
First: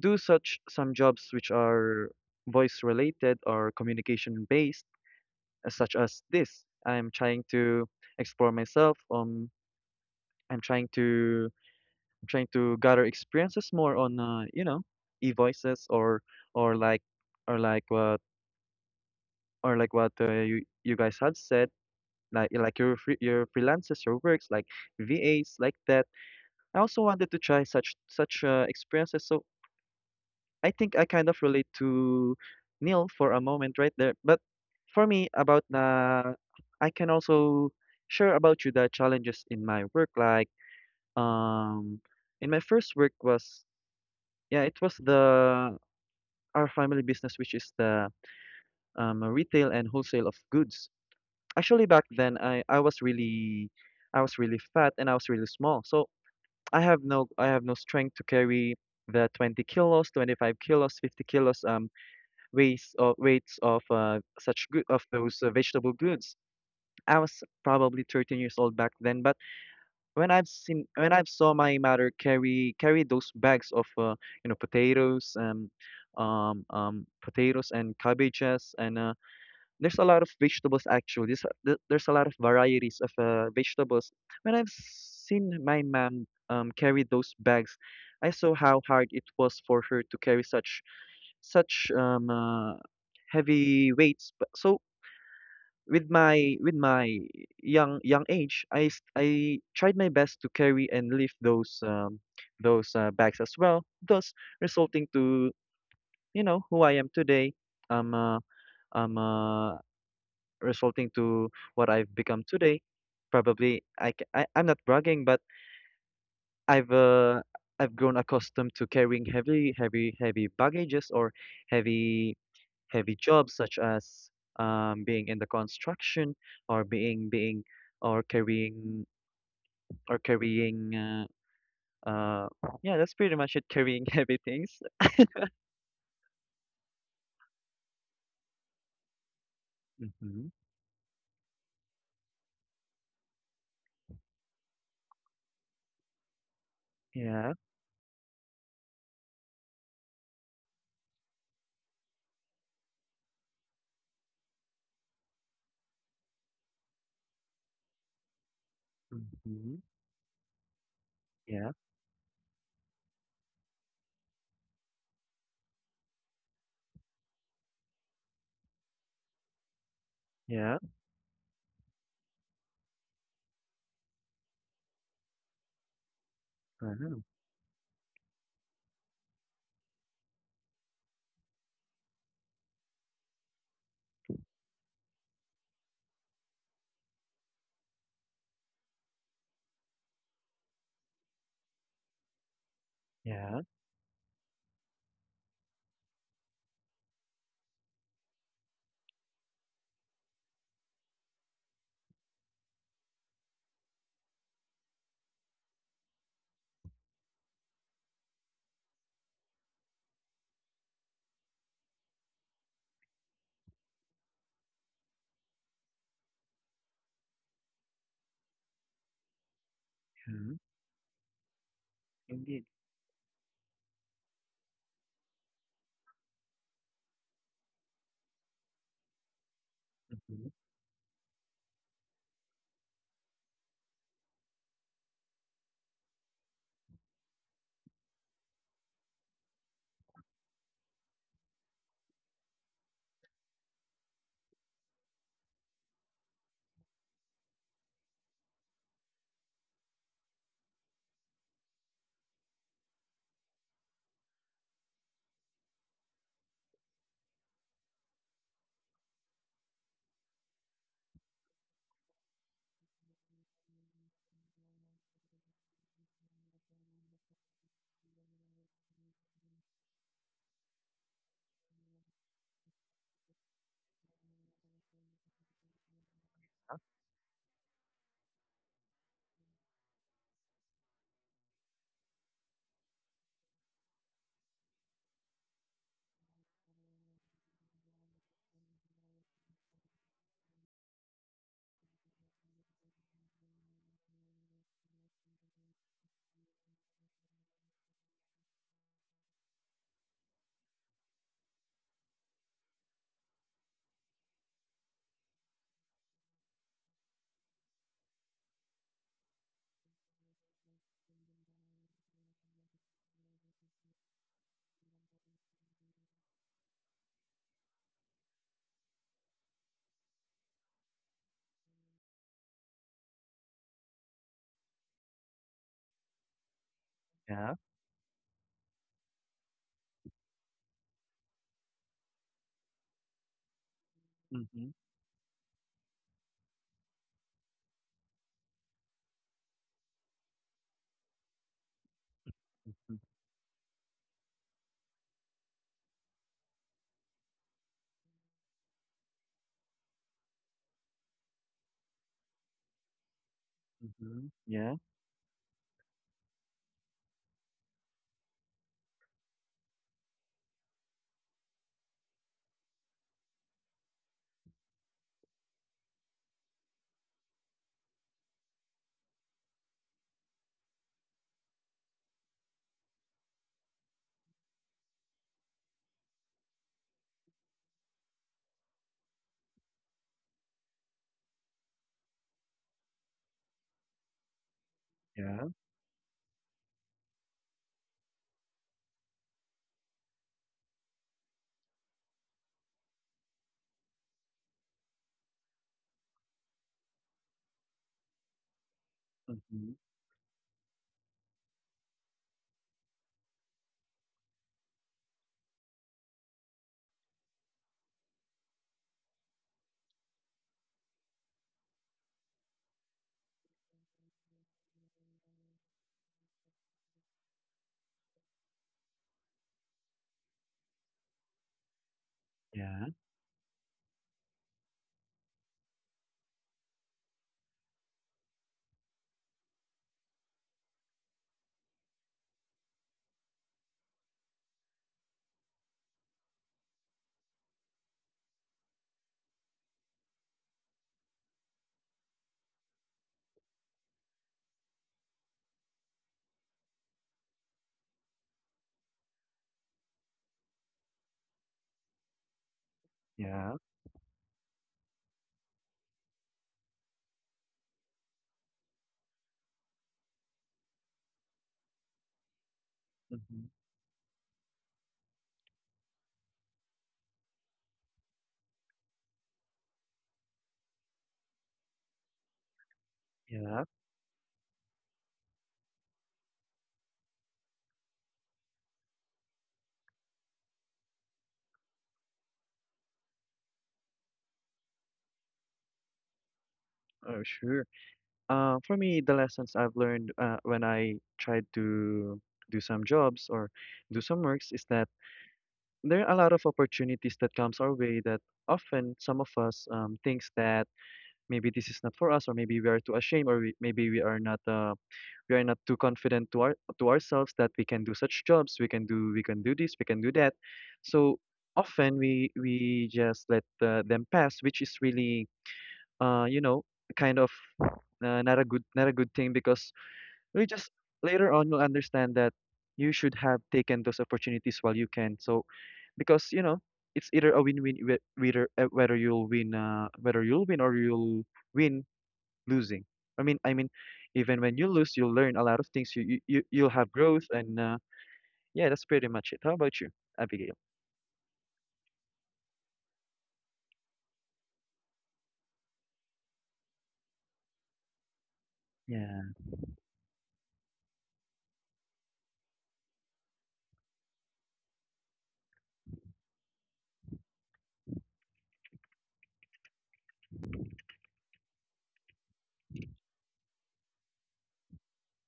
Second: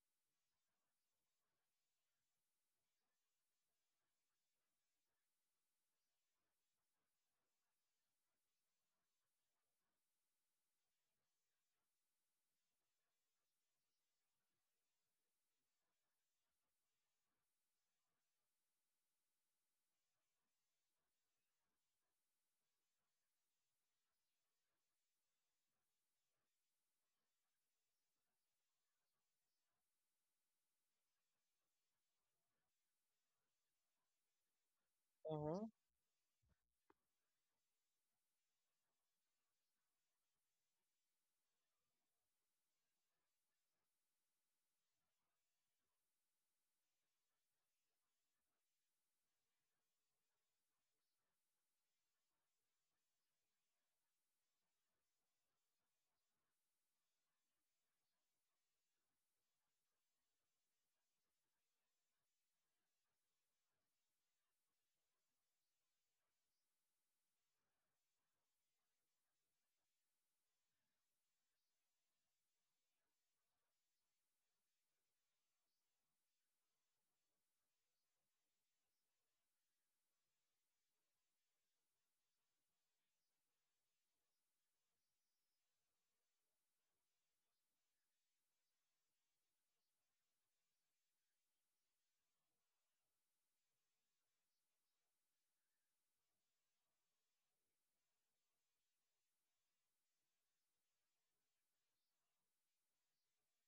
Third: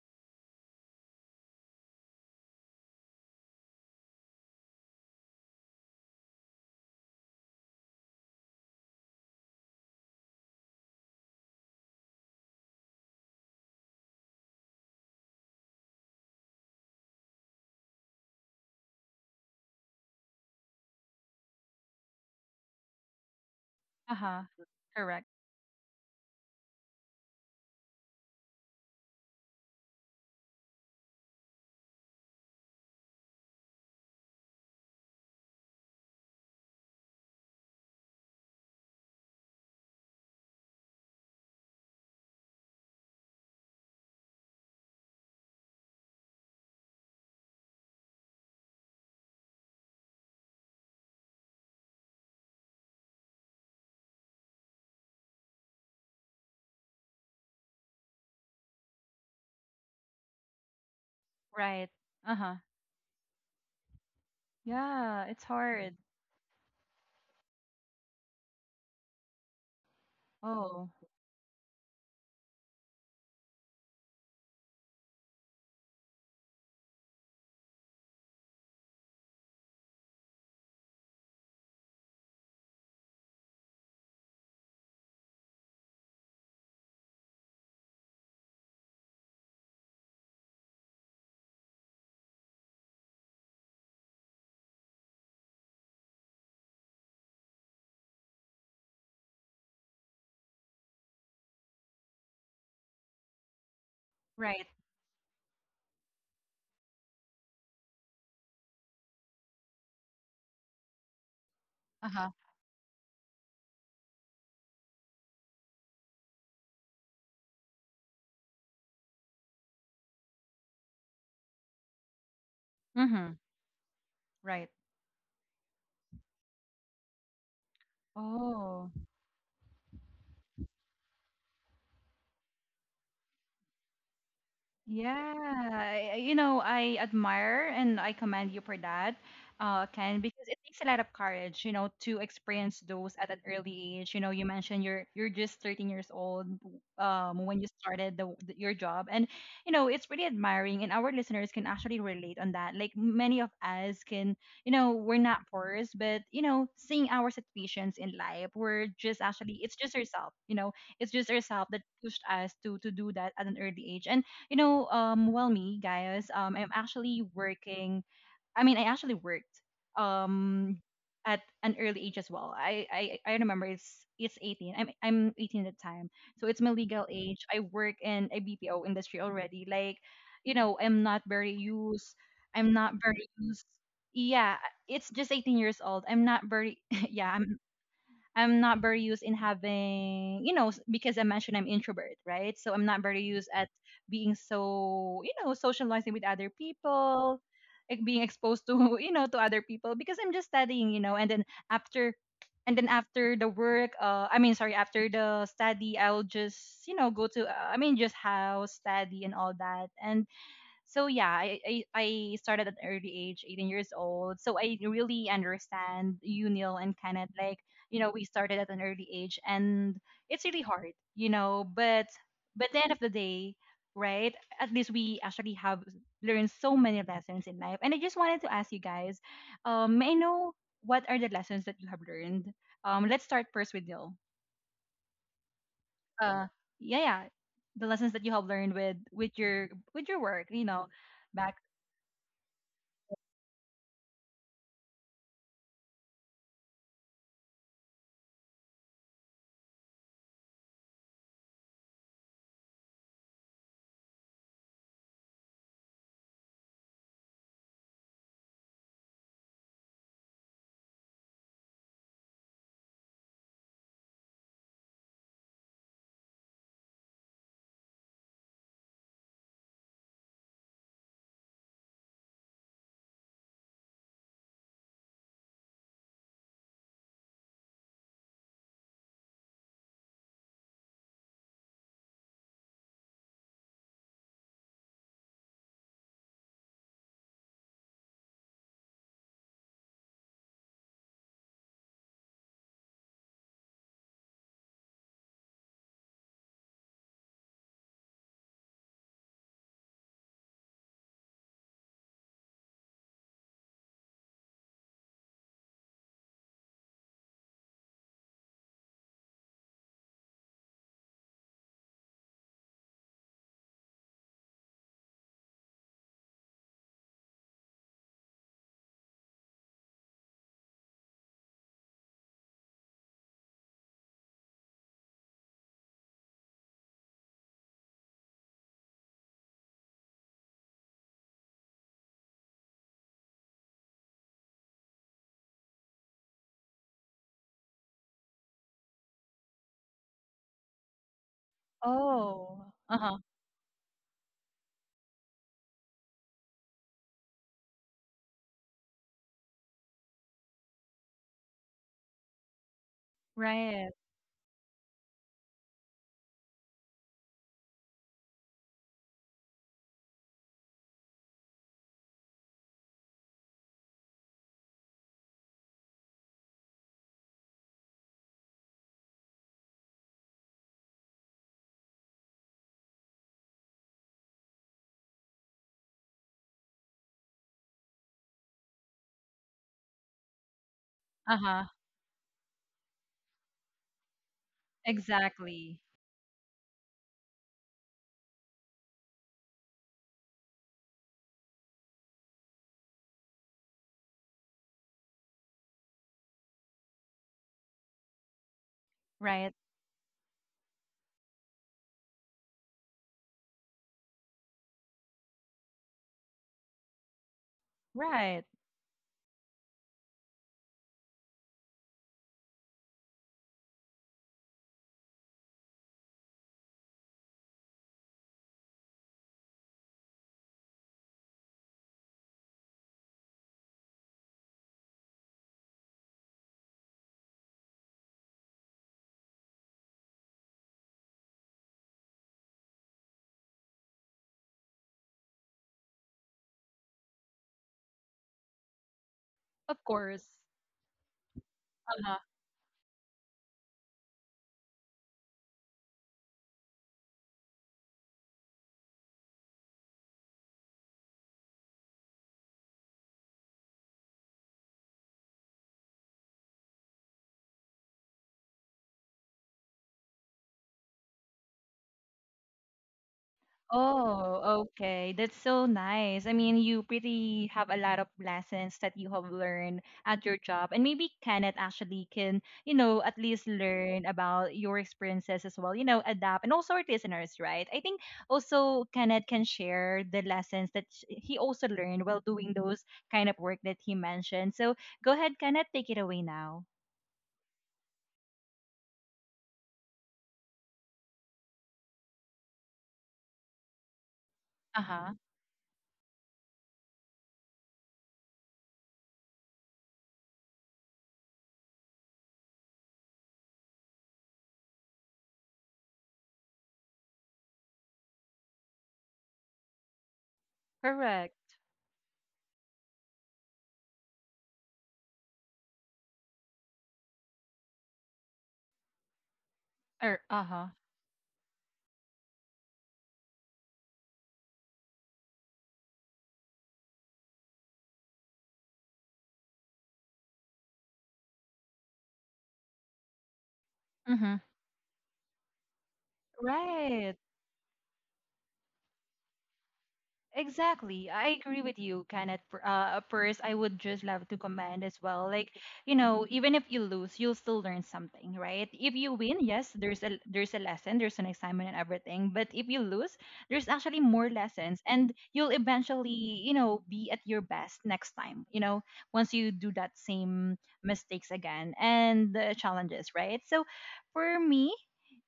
Speaker 3: do such some jobs which are voice related or communication based, such as this. I'm trying to explore myself. I'm trying to I'm trying to gather experiences more on e-voices, or like or like what or like what you guys have said, like your freelances, your
Speaker 1: Uh-huh.
Speaker 3: works, like
Speaker 1: Correct.
Speaker 3: VAs like that. I also wanted to try such experiences. So I think I kind of relate to Neil for a moment right there. But for me about
Speaker 2: Mhm.
Speaker 3: I can also share about you the challenges in my work, like um in my first work was. Yeah, it was the our family business, which is the retail and wholesale of goods. Actually, back then, I was really fat, and I was really small, so I have no strength to carry the 20 kilos, 25 kilos, 50 kilos
Speaker 1: Right. Uh-huh.
Speaker 3: weights, or weights of such good of
Speaker 1: Yeah,
Speaker 3: those
Speaker 1: it's
Speaker 3: vegetable
Speaker 1: hard.
Speaker 3: goods. I was probably 13 years old back then, but
Speaker 1: Oh.
Speaker 3: when I've saw my mother carry those bags of you know potatoes and cabbages, and there's a lot of vegetables. Actually, there's a lot of varieties of vegetables. When I've seen my mom carry those bags, I saw how hard it was for her to carry such, such heavy weights. But so with my young age, I tried my best to carry and lift those those bags as well, thus
Speaker 1: Right.
Speaker 3: resulting to you know who I am today. Um am I Resulting to what I've
Speaker 1: Uh-huh.
Speaker 3: become today. Probably I'm not bragging, but I've uh, I've grown accustomed to carrying heavy, heavy, heavy baggages, or heavy, heavy
Speaker 1: Mm-hmm.
Speaker 3: jobs, such as
Speaker 1: Right.
Speaker 3: being in the construction, or being being or
Speaker 1: Oh.
Speaker 3: carrying or carrying uh, uh yeah that's pretty much it, carrying heavy things.
Speaker 1: Yeah, you know, I admire and I commend you for that, Ken,
Speaker 3: Mm-hmm.
Speaker 1: because it takes a lot of courage, you know, to experience those at an early age. You know, you mentioned you're just 13 years old
Speaker 3: Yeah.
Speaker 1: when you started the, your job, and you know, it's really admiring, and our listeners can actually relate on that. Like many of us can, you know, we're not forced, but you know, seeing our situations in life, we're just actually
Speaker 3: Mm-hmm.
Speaker 1: it's just yourself, you know, it's just yourself
Speaker 3: Yeah,
Speaker 1: that pushed us to do that at an early age, and you know, well, me, guys, I'm actually working. I mean, I actually worked
Speaker 3: yeah.
Speaker 1: um at an early age as well. I remember it's 18. I'm 18 at the time, so it's my legal
Speaker 3: Uh-huh.
Speaker 1: age. I work in a BPO industry already. Like, you know, I'm not very used. I'm not very used. Yeah, it's just 18 years old. I'm not very. Yeah, I'm not very used in having, you know, because I mentioned I'm introvert, right? So I'm not very used
Speaker 3: Yeah,
Speaker 1: at being so, you know, socializing with other people, like being exposed to, you know, to other people because I'm just studying, you know, after and then after the work, I mean, sorry, after the study, I'll just, you know, go to, I mean, just house study and all that. And so yeah, I started at an early age, 18 years old. So I really understand you, Neil, and Kenneth. Like, you know, we started at an early age and it's
Speaker 3: yeah.
Speaker 1: really hard, you know,
Speaker 3: Indeed.
Speaker 1: but the end of the day, right, at least we actually have learned so many lessons in life. And I just wanted to ask you guys, may I
Speaker 3: Mm-hmm.
Speaker 1: know what are the lessons that you have learned? Let's start first with Neil. Uh yeah, yeah. The lessons that you have learned with with your work, you know, back.
Speaker 3: Yeah. Mm-hmm.
Speaker 1: Oh,
Speaker 3: Mm-hmm.
Speaker 1: uh-huh. Right.
Speaker 3: Mm-hmm. Yeah,
Speaker 1: Uh-huh.
Speaker 3: yeah.
Speaker 1: Exactly. Right.
Speaker 3: Mm-hmm.
Speaker 1: Right.
Speaker 3: Yeah,
Speaker 1: Of course. Uh-huh.
Speaker 3: yeah. Mm-hmm.
Speaker 1: Oh, okay. That's so nice. I mean, you pretty have a lot of lessons that you have learned at your job. And maybe Kenneth actually can, you know, at least
Speaker 3: Yeah.
Speaker 1: learn about your experiences as well, you know, adapt. And also our listeners, right? I think also Kenneth can share the lessons that he also learned while doing those kind of work that he mentioned. So go ahead, Kenneth, take it away now.
Speaker 3: Oh, sure. For me, the lessons I've learned when I tried to do some jobs or do some works, is that
Speaker 1: Uh-huh.
Speaker 3: there are a lot of opportunities that comes our way, that often some of us thinks that maybe this is not for us, or maybe we are too ashamed, or we are not too confident to ourselves, that we can do this, we can do that. So,
Speaker 1: Correct.
Speaker 3: often we just let them pass, which is really uh, you know kind of not a good thing, because
Speaker 1: Or,
Speaker 3: we just
Speaker 1: uh-huh.
Speaker 3: later on you'll understand that you should have taken those opportunities while you can. So because you know it's either a win-win, whether you'll win or you'll win losing. I mean
Speaker 1: Mm-hmm.
Speaker 3: even when you lose, you'll learn a lot of things. You'll have
Speaker 1: Right.
Speaker 3: growth, and yeah that's pretty much it. How about you, Abigail?
Speaker 1: Exactly. I agree with you, Kenneth. First, I would just love to comment as well. Like, you know, even if you lose, you'll still learn something, right? If you
Speaker 3: Yeah,
Speaker 1: win, yes, there's a lesson, there's an assignment and everything. But if you lose, there's actually more lessons and you'll eventually, you know, be at your best next time, you know, once you do that same mistakes again and the challenges, right? So for me,